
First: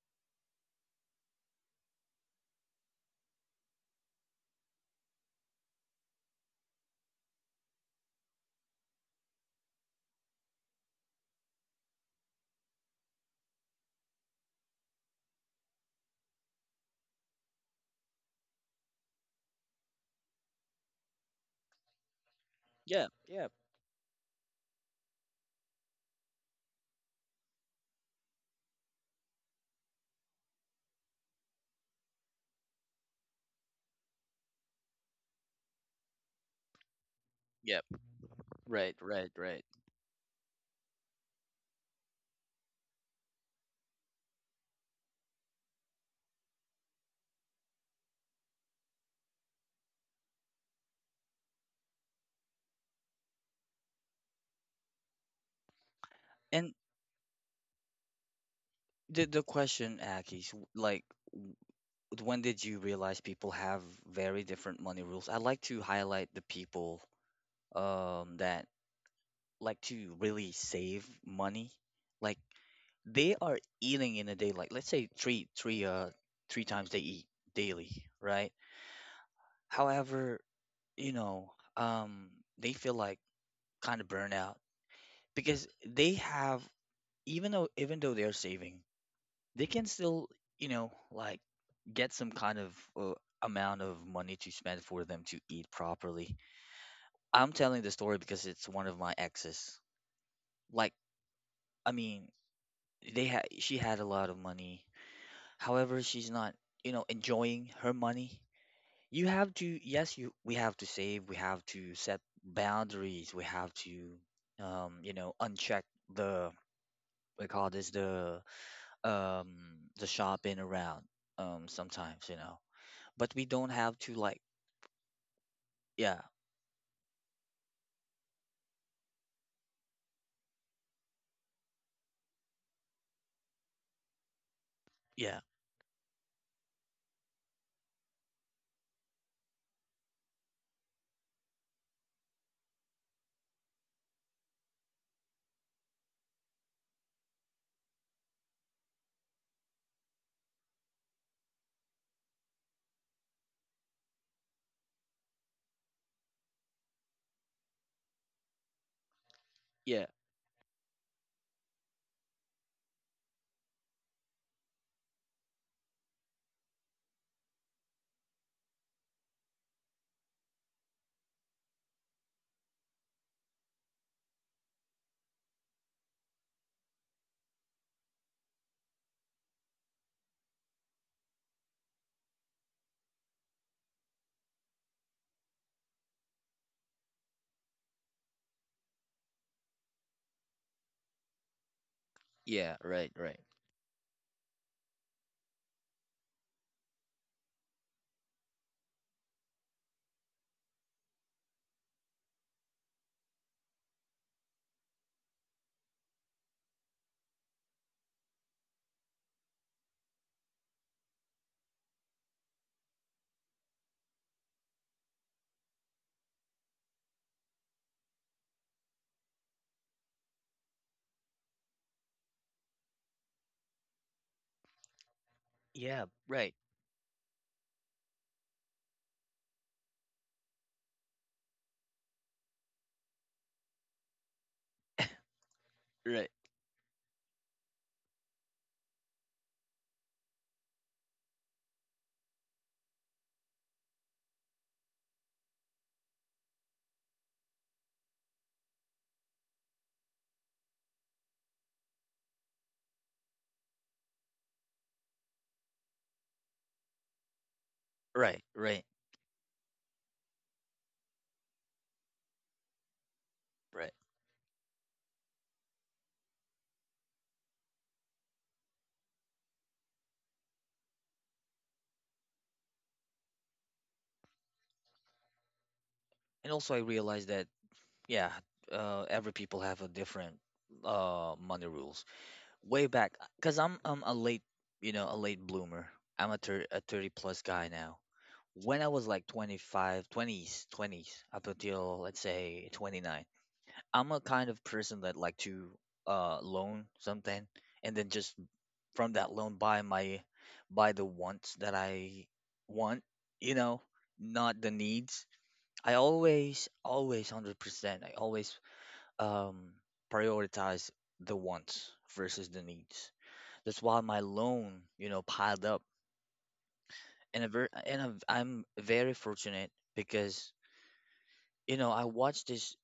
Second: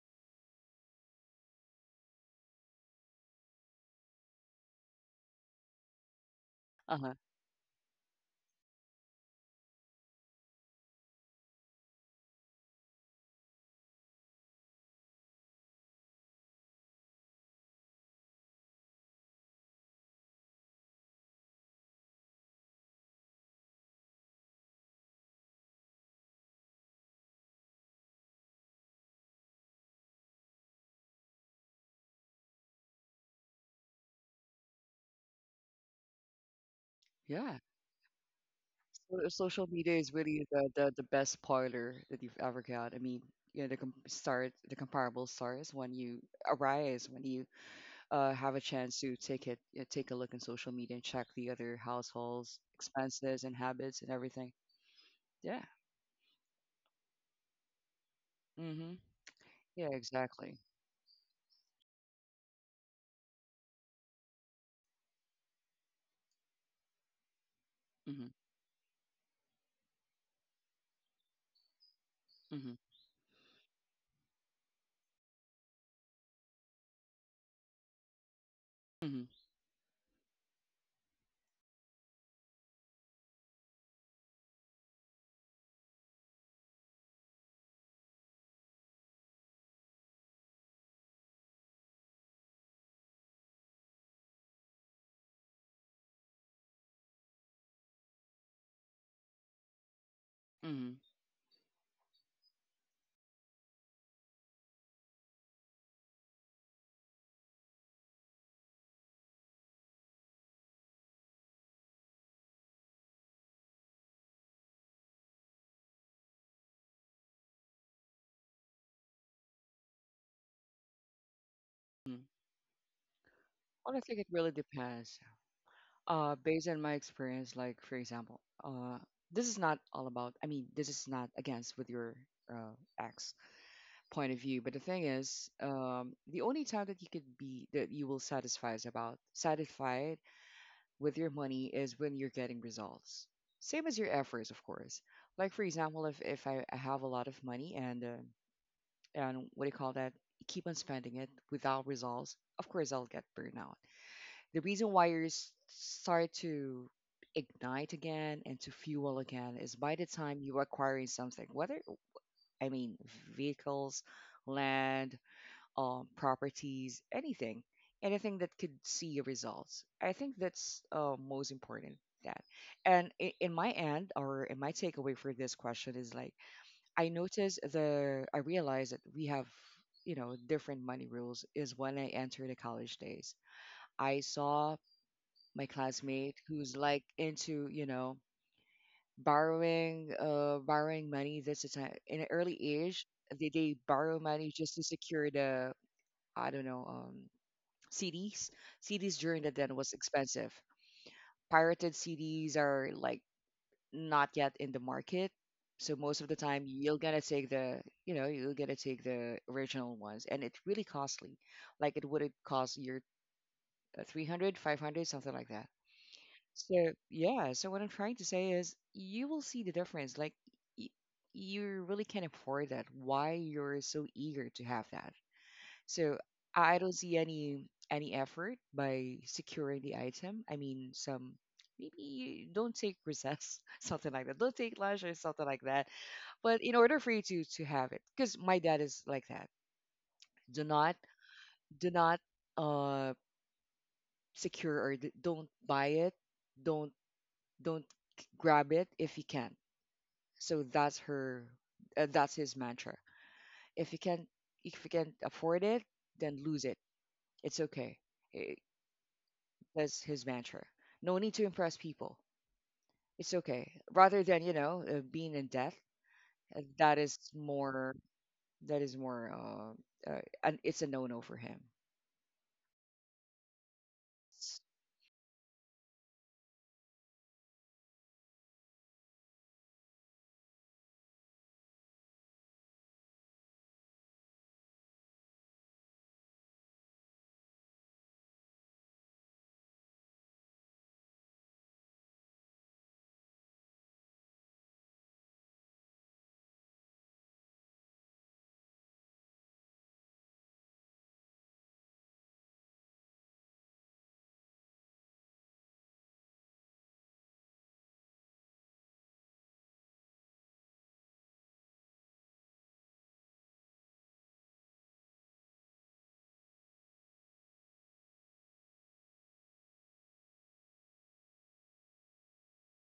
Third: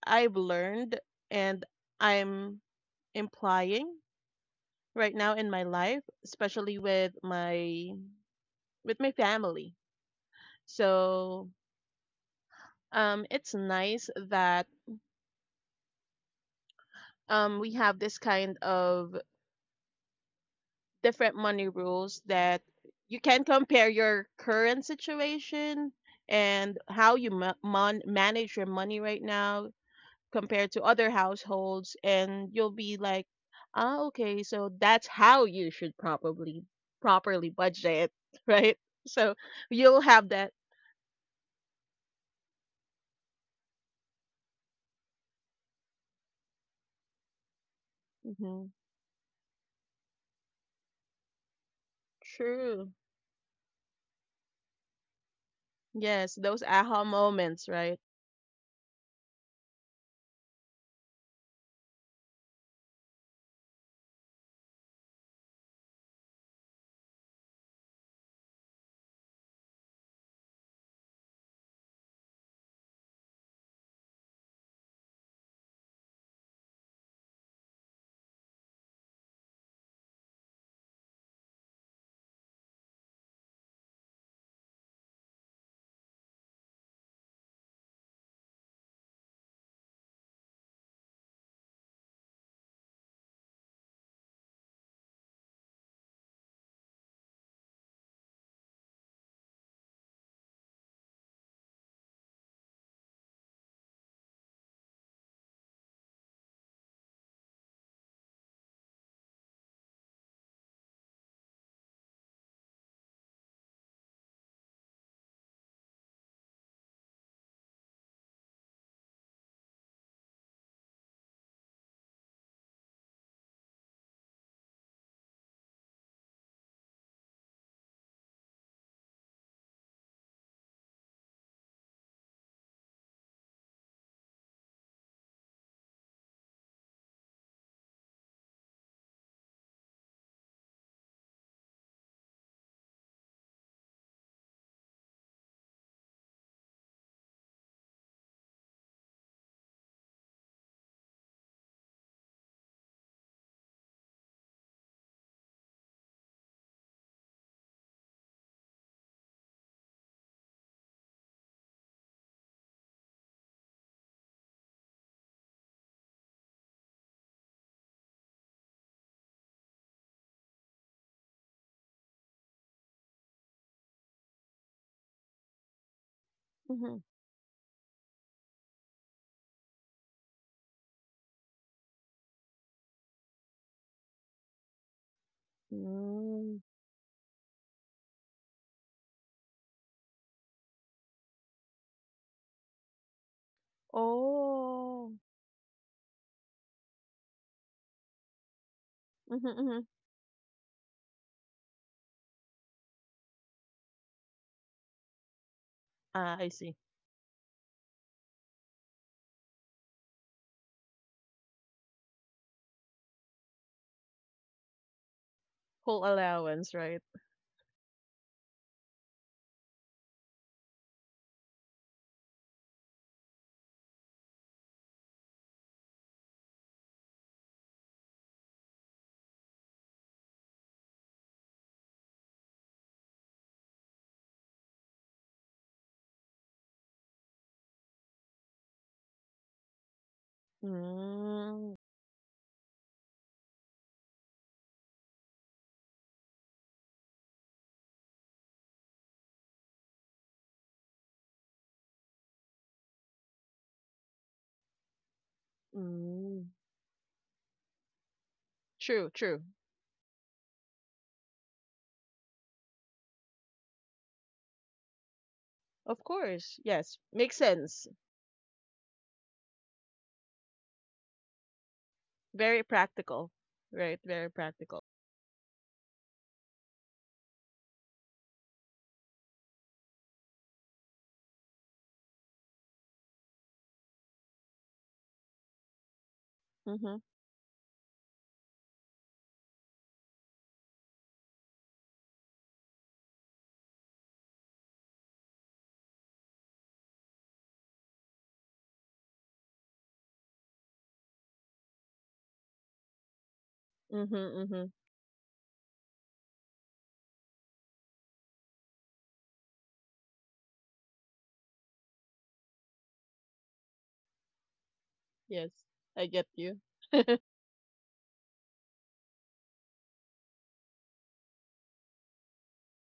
I've learned and I'm implying right now in my life, especially Uh with huh. My family. So it's nice that we have this kind of different money rules, that Yeah, you can yeah, compare your current situation and how you manage your money right now compared to other households and you'll be like, ah, okay, so that's how you should probably properly Yeah. yeah. budget. Right? Right, So right, So right. social media you'll is have really that. the, the best spoiler that you've ever got. I mean, you know, the start the comparable stars when you arise, when you have a Hmm. chance to take it, you know, take a look in social media and check the other households' True. expenses and habits and everything. Yeah. Yes, those And aha moments, right? Mm-hmm. the Yeah. question, Aki, is Exactly. Like w- when did you realize people have very different money rules? I'd like to highlight the people Mm-hmm. That like to really save money, like Mm-hmm. they are eating in a day, like let's say three times they eat daily, right? Mm-hmm. However, you know um they feel like kind of burnout because they have, even though they're saving, they can still, you know like get some kind of uh, amount of money to spend for them to eat properly. I'm telling the story because it's one of my exes. like Mm-hmm. i mean they had she had a lot of money. However, she's not, enjoying her money. You have to, yes, you we have to save, we have to set boundaries, we have to, uncheck the we call this um the shopping around Hmm. sometimes, But we don't Well, I have think to, it like, really depends. yeah, Based on my experience, like for example, this is not all about. I mean, this is not against with your uh, ex point of view. But the thing yeah, is, the only time that you could be that you will satisfy is about satisfied with your money is when you're getting results. Same as your efforts, of course. Like for example, if I have a lot of money and what do you call that, keep on spending it without results, of course I'll get burnout. The reason why you start to ignite again and to fuel again is by the yeah, time you're acquiring something, whether I mean vehicles, land, properties, anything, anything that could see your results. I think that's most important. That and in my end or in my takeaway for this question is like Mm-hmm. I noticed the I realized that we have different money rules is when I entered the college days. I saw my classmate Mm. who's like into borrowing money. This is in an early yeah, age. right, right, They borrow money just to Oh. secure the I don't know CDs. CDs during the then Hmm. was expensive. Pirated CDs are like not yet in the market. So most of the Ah, I time see. you're gonna take the you know, you're gonna take the original ones, and it's really costly. Like it would cost your 300, something like that. Whole allowance, So right? yeah, so what I'm trying to say is you will see the difference. Like y- you really can't afford that. Why you're so eager to have that? yeah, So right, I don't see any effort by securing the item. I mean, some maybe you don't take recess, something like that. Don't take lunch or something like that. right, But in order for you to have it, because my dad is like that. Do not Mm, do not uh don't buy it. Don't don't grab it if you can. So that's her. That's his mantra. If you can afford it, mm. then lose it. It's okay. right, Eh, right, True, true. that's his mantra. No need to impress people. It's okay. right. Rather than, you know, being in debt, Of uh, course. that Yes. is Makes sense. more, that is more, and it's a no-no for him. Very practical. Right, very practical. And also, I realized that, yeah, every people have a different money rules way back, because I'm a late, a late bloomer. I'm a Mm-hmm. 30 plus guy now. When I was like 25, 20s up until let's say 29, I'm a kind of person that like to loan something and then just from that loan buy the wants that I want, you know Mm-hmm. not Mm-hmm. the needs. I always, always, 100%. I always um, prioritize the wants versus the needs. That's why my loan, you know, Yes. piled up. I get you. And a ver- and a, I'm very fortunate because, you know, I watched this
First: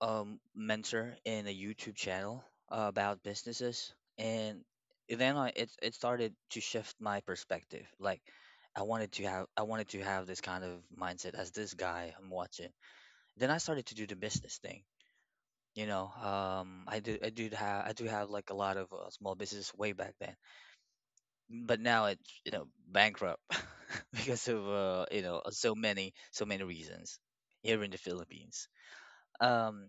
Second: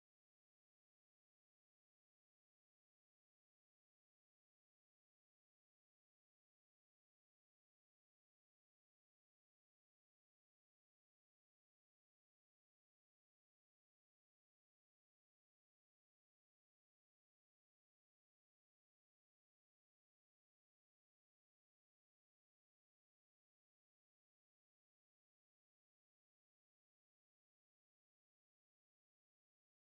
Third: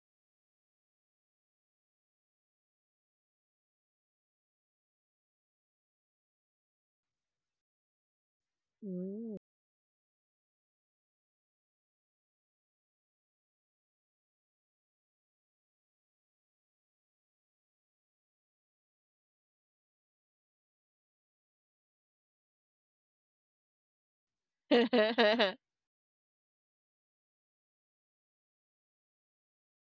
mentor in a YouTube channel about businesses, and then it started to shift my perspective. Like, Mm. I wanted to have this kind of mindset as this guy I'm watching. Then I started to do the business thing. I do have like a lot of small business way back then, but now it's, you know, bankrupt because of, you know, so many reasons here in the Philippines. um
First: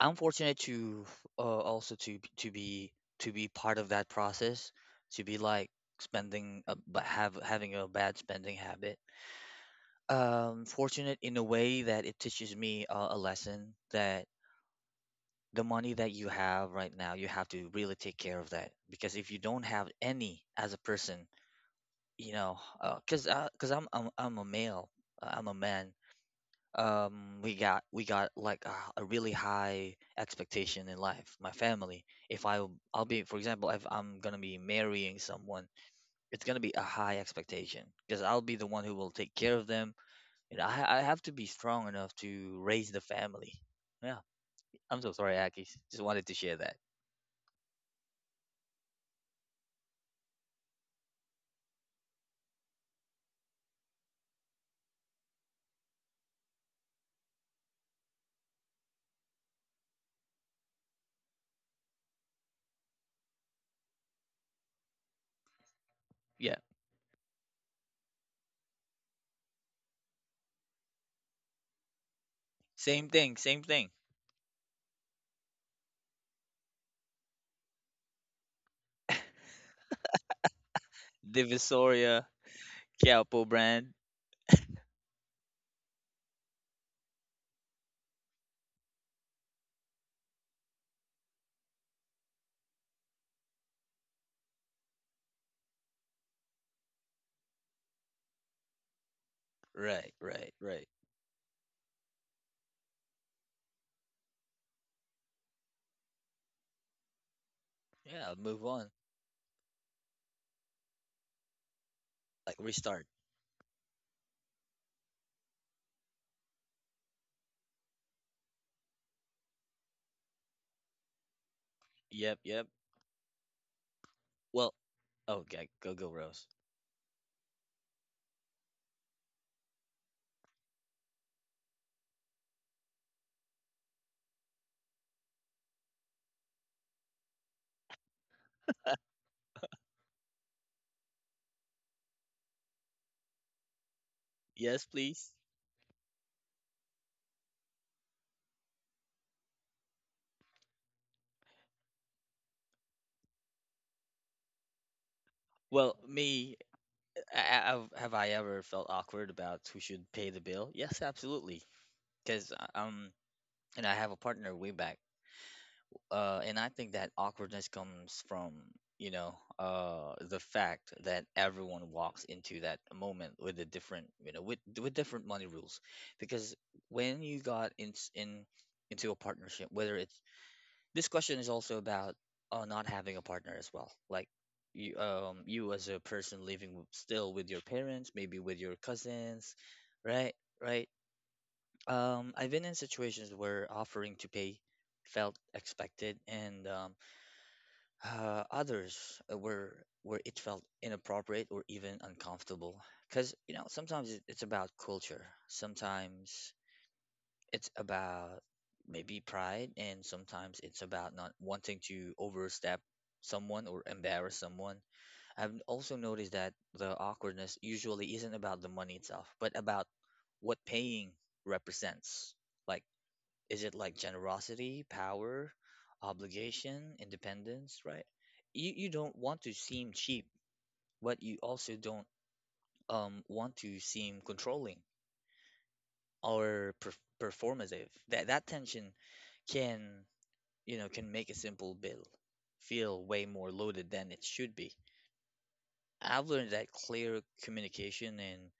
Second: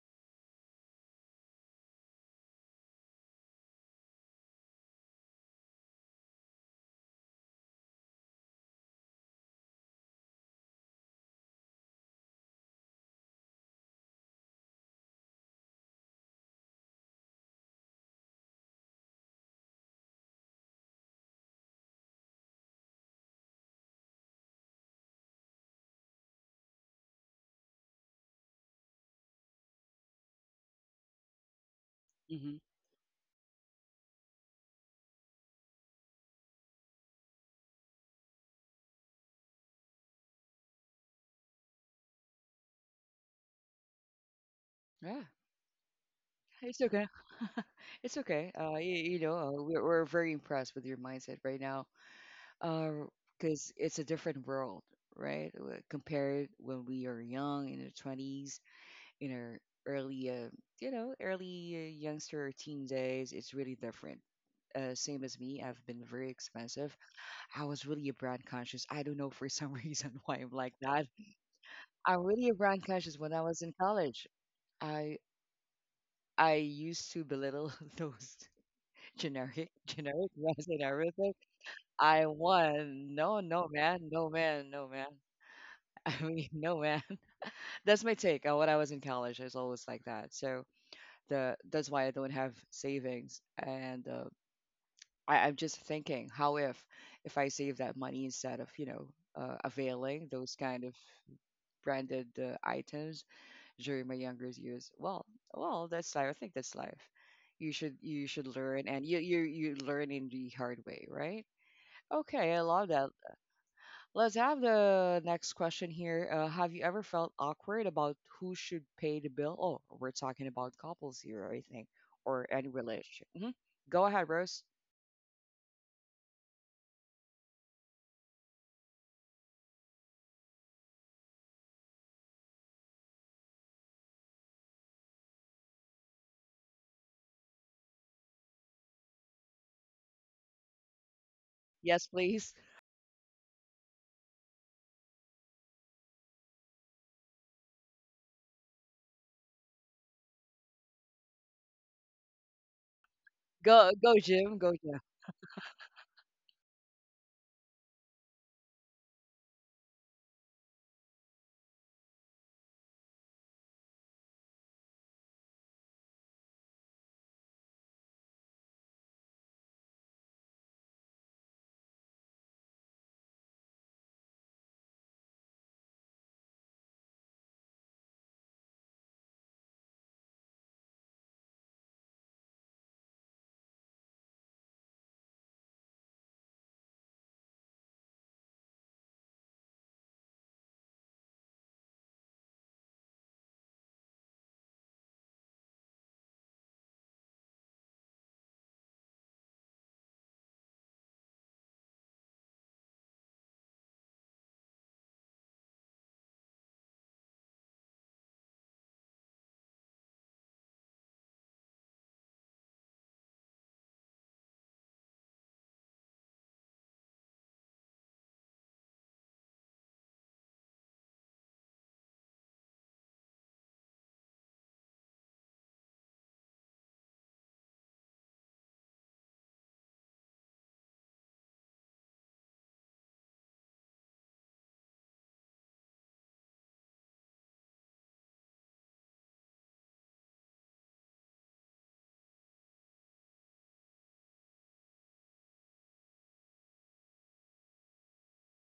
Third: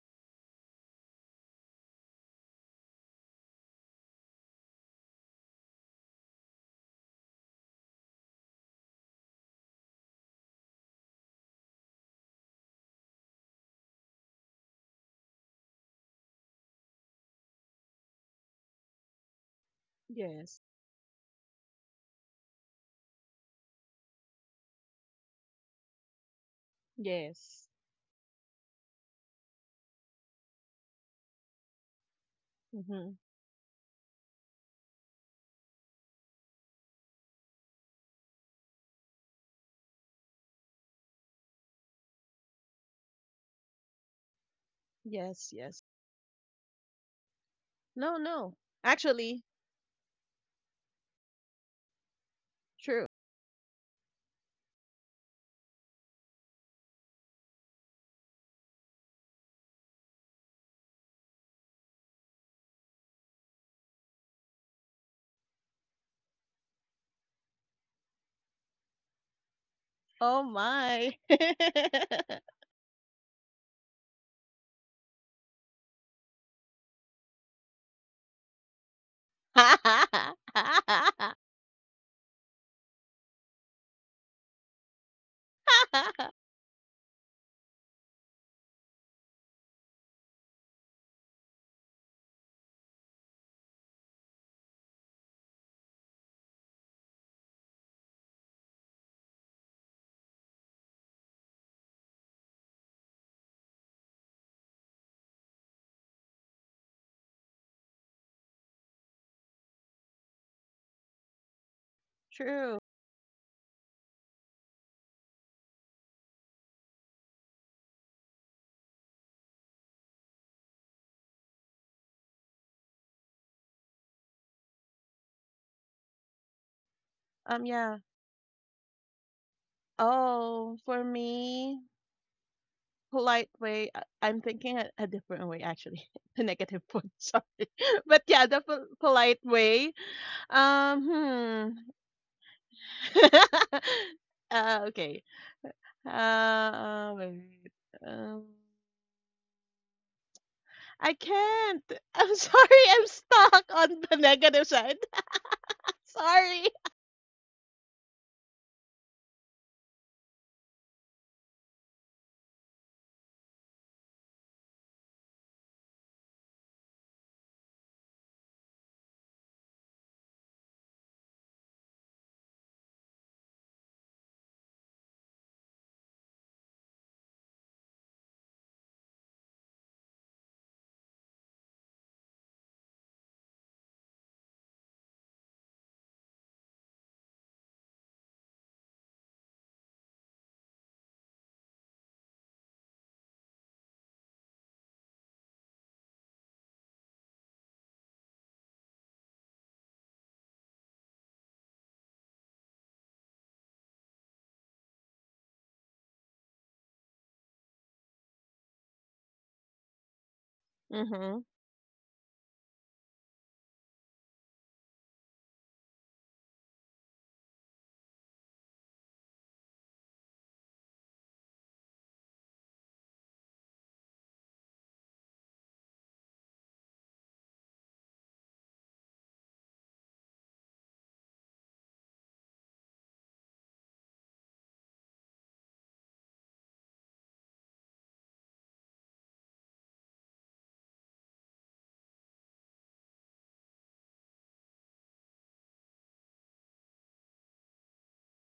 I'm fortunate to also to be, to be part of that process, to be like spending a, b- have having a bad spending habit. Fortunate in a way that it teaches me a lesson that the money that you have right now, you have to really take care of that, because if you don't have any Yes. as a person, you know, because I'm a male, I'm a man. We Yes. got we got like a really high expectation in life. My family, if I Hmm. I'll Mm-hmm. be, for example, if I'm gonna be marrying someone, it's gonna be a high expectation because I'll be the one who will take care of them. You know, I have to be strong enough to raise the family. Yeah, I'm so Yeah, sorry, Yes, Akis. yes. Just wanted to share that. it's okay. No, It's no. okay. You know, Actually, we're very impressed with your mindset right now. Uh, true. because it's a different world, right? Compared when we are young in the 20s, you know early uh, you know, early youngster or teen days, it's really different. Uh, same as me, I've been very Yeah. expensive. I was really a brand conscious. I don't know for some reason why Oh I'm like that. my. I'm really a brand Same conscious when thing, I same was in thing. college. I i used to belittle those generic brands and everything. I Divisoria, won no Quiapo no man, brand. no man, no man I mean, no man. That's my take on when I was in college. I was always like that, so the that's why I don't have savings. And I, I'm just thinking, how if I save that money instead of Right, availing right, those kind right. of branded items during my younger years? Well, well, that's life. I think that's life. You Yeah, I'll should move learn, on. and you learn in the hard way, right? Okay, I Like, True. love that. restart. Let's have the next question here. Have you ever felt awkward about who should pay the bill? Oh, we're talking about couples here, I think, or Yep, any yep. relationship. Hmm. Go ahead, Rose. Well, oh, okay, go, go, Rose. Yeah. Oh, for me, polite way, I'm thinking a different way actually. The negative one, sorry. But yeah, the polite way. Um, hmm. Yes, please. Yes, Okay. please. Wait. Um, I can't. I'm sorry, I'm stuck Go, on the Jim. Go, negative Jim. side. Well, me, Sorry. I ever felt awkward about who should pay the bill? Yes, absolutely. Because and I have a partner way back. And I think that awkwardness comes from, you know, the fact that everyone walks into that moment with a different, you know, with different money rules, because when you got in into a partnership, whether it's, this question is also about not having a partner as well, like you, you as a person living still with your parents, maybe with your cousins, right, right. I've been in situations where offering to pay felt expected, and others, where it felt inappropriate or even uncomfortable, because, you know, sometimes it's about culture, sometimes it's about maybe pride, and sometimes it's about not Mm-hmm. wanting to overstep someone or embarrass someone. I've also noticed that the awkwardness usually isn't about the money itself but about what paying represents, like, is it like generosity, power, obligation, independence, right? You don't want to seem cheap, but you also don't want to seem controlling or performative. That tension can, you know, can make a simple bill feel way more loaded than it should be. I've learned that clear communication and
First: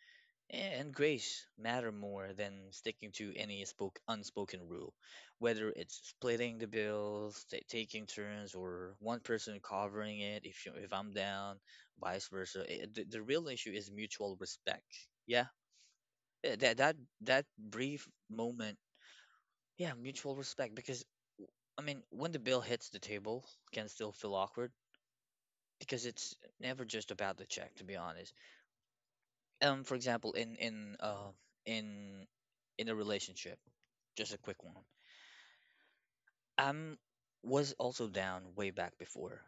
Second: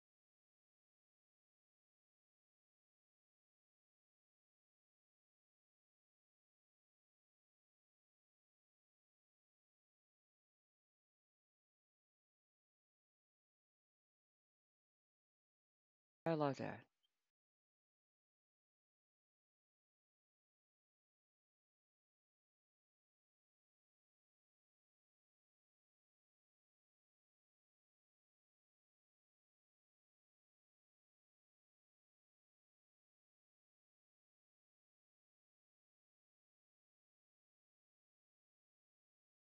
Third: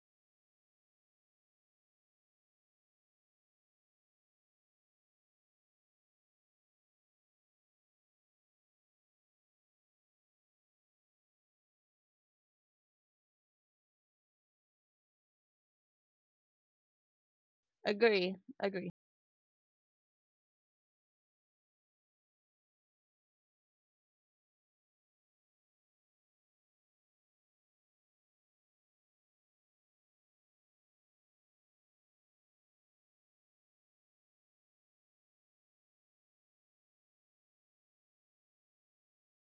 And grace matter more than sticking to any unspoken rule, whether it's splitting the bills, ta taking turns, or one person covering it, if you, if I'm down, vice versa. Eh, the real issue is mutual respect. Yeah, I eh, love that. That brief Agree. moment. Agree. Yeah, mutual respect because, I mean, when the bill hits the table, can still feel awkward because it's never just about the check, to be honest. For example, in in a relationship. Just a quick one. Um, was also down way back before.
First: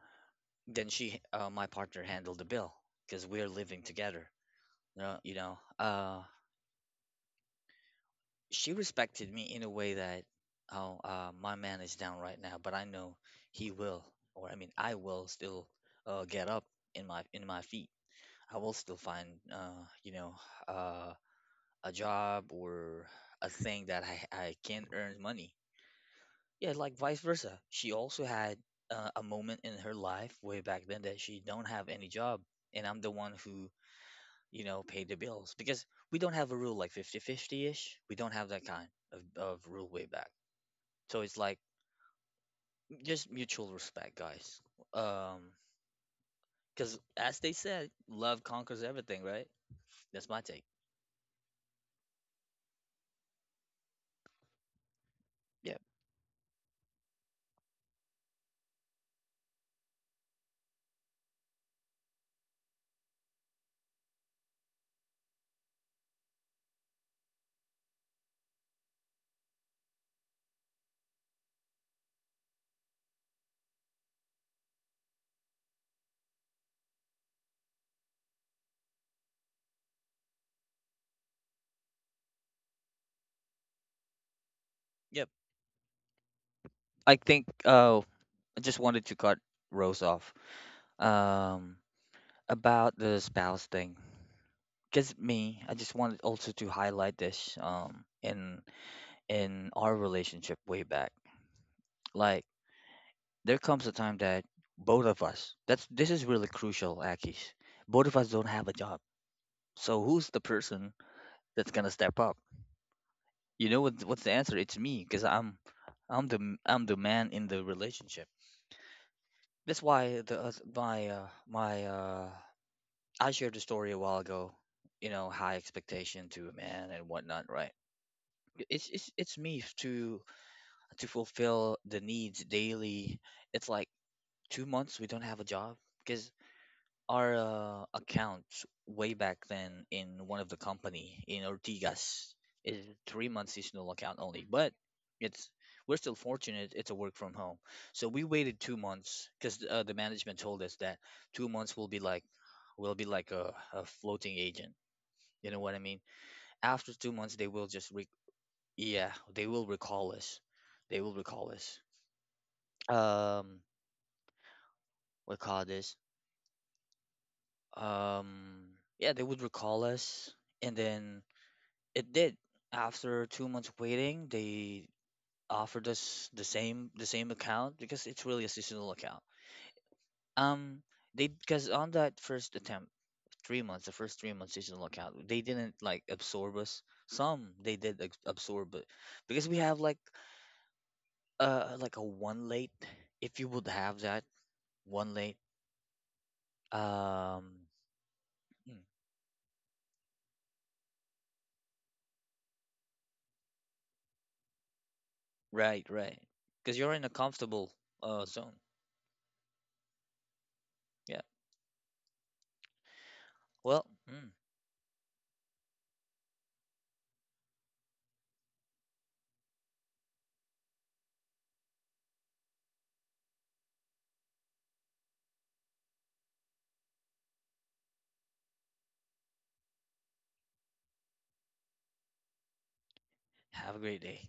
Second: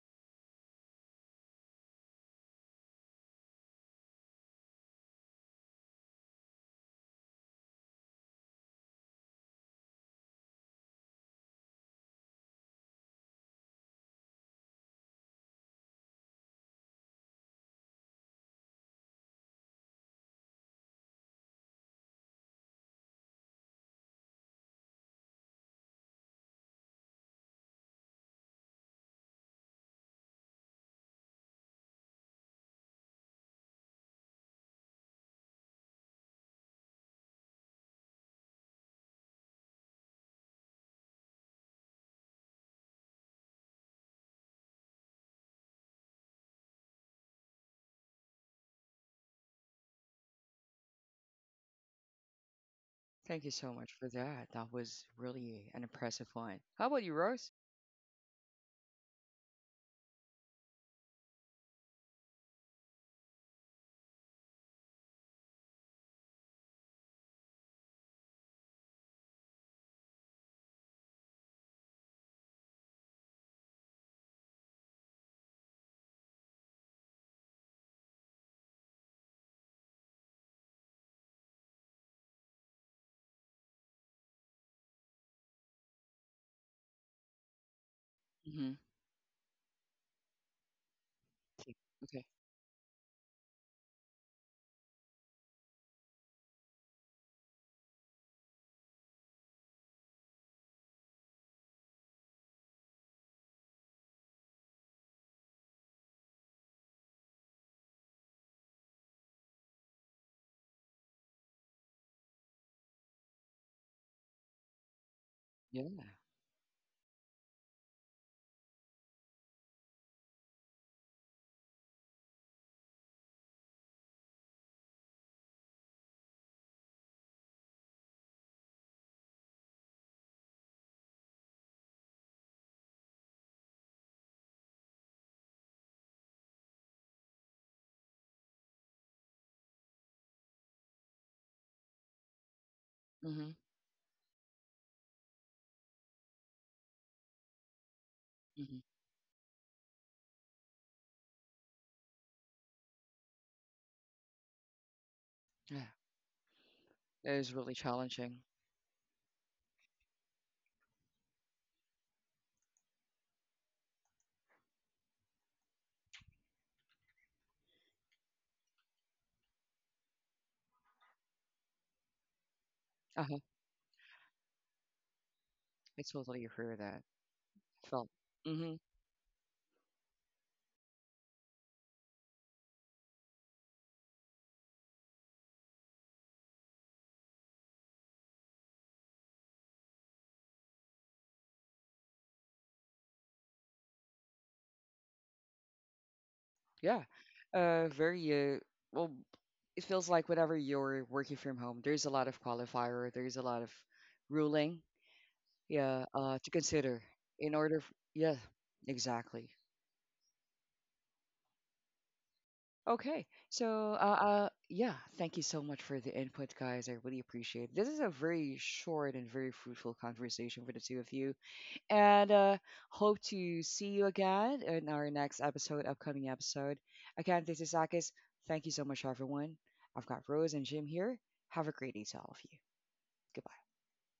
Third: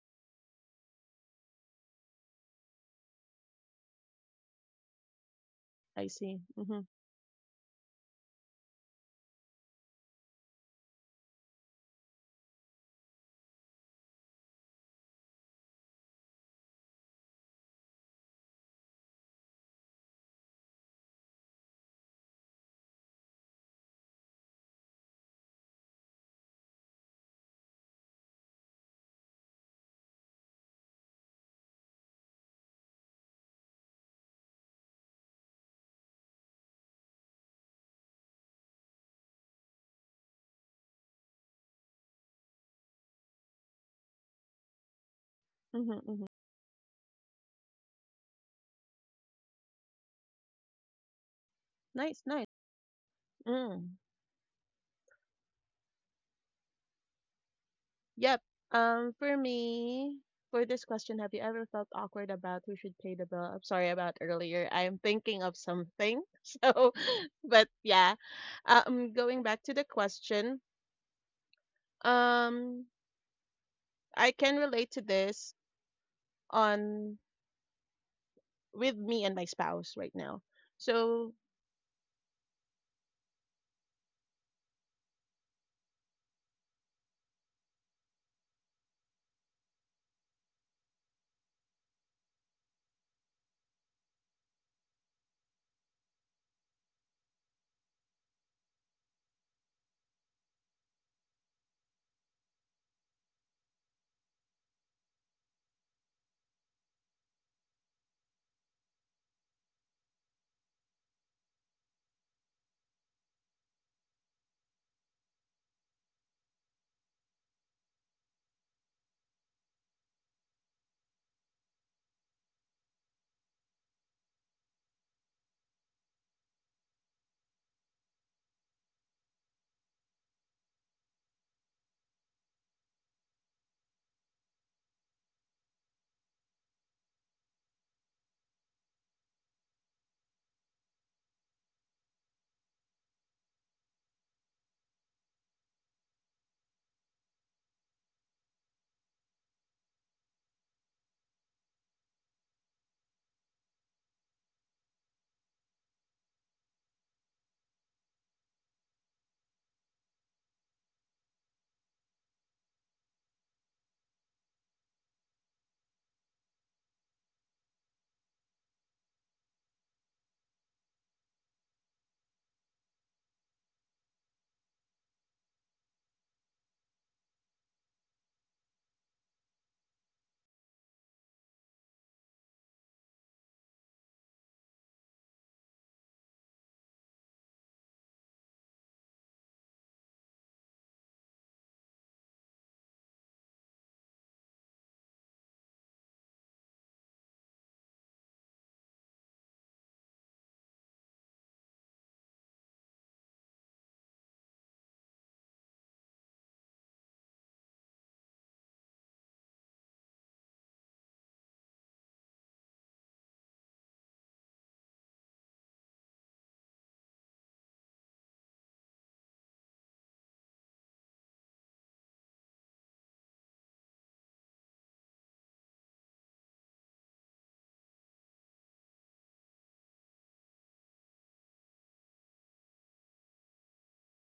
Then she, my partner, handled the bill because we're living together. You know, you know. I see. Mm-hmm. She respected me in a way that, oh, my man is down right now, but I know he will, or I mean, I will still get up in my feet. I will still find, you know, uh, a job or a thing that I can earn money. Yeah, like vice versa. She also had a moment in her life way back then that she don't have any job, and I'm the one who, you know, paid the bills because we don't have a rule like 50-50 ish. We don't have that kind of rule way back. So it's like just mutual respect, guys. Um, Mm-hmm. Mm-hmm. because as they said, love conquers everything, right? That's my take. Nice, nice. Thank you so much Mm. for that. That was really Yep. an impressive one. How about you, Rose? Yep. For me, for this question, have you ever felt awkward about who should pay the bill? I'm sorry about earlier. I'm thinking of something. So, but yeah. Going back to the question, um, I can relate to this on with me and my spouse right now. So Yep. I think. Oh, I Mm-hmm. just wanted to cut Rose off. Um, Okay. about the spouse thing. Because me, I just wanted also to highlight this in our relationship way back. Like, there comes a time that both of us, that's this is really crucial, Akish. Both of us don't have a job. So who's the person that's gonna step up? You know, what's the answer? It's me, because Yeah. I'm the, I'm the man in the relationship. That's why the oth- my my I shared the story a while ago. You know, high expectation to a man and whatnot, right? It's it's it's me f- to to fulfill the needs daily. It's like 2 months we don't have a job because our account way back then in one of the company in Ortigas is 3 months Mm-hmm. seasonal account only, but it's we're still fortunate, it's a work from home. So we waited two Mm-hmm. months because, the management told us that 2 months will be like, a floating agent, you know what I Yeah. mean? After 2 months, It they was will really just challenging. yeah, they will recall us. They will recall us. Um, what call this? Um, yeah, they would recall us, and then it did. After Uh-huh. 2 months waiting, they offered I us the totally agree with same, the that. same account because Felt. it's really a Mm-hmm. seasonal account. Um, they, because on that first attempt, 3 months, the first 3 months seasonal account, they didn't like absorb us. Some they did absorb, but because we have like a one late, if you would have that one late, Yeah. um Very mm, well. It feels like whenever you're working from home, there's a lot of qualifier, there's a lot of ruling, right, yeah, right, to because you're in consider a in comfortable order. Yeah, zone, exactly. yeah, Okay, well, so mm, yeah, thank you so much for the input, guys. I really appreciate it. This is a very short and very fruitful conversation for the two of you. And hope to see you again in our next episode, upcoming episode. Again, this is Akis. Thank you so much, everyone. I've got Rose and Jim here. Have a great day to all of you. Goodbye. have a great day.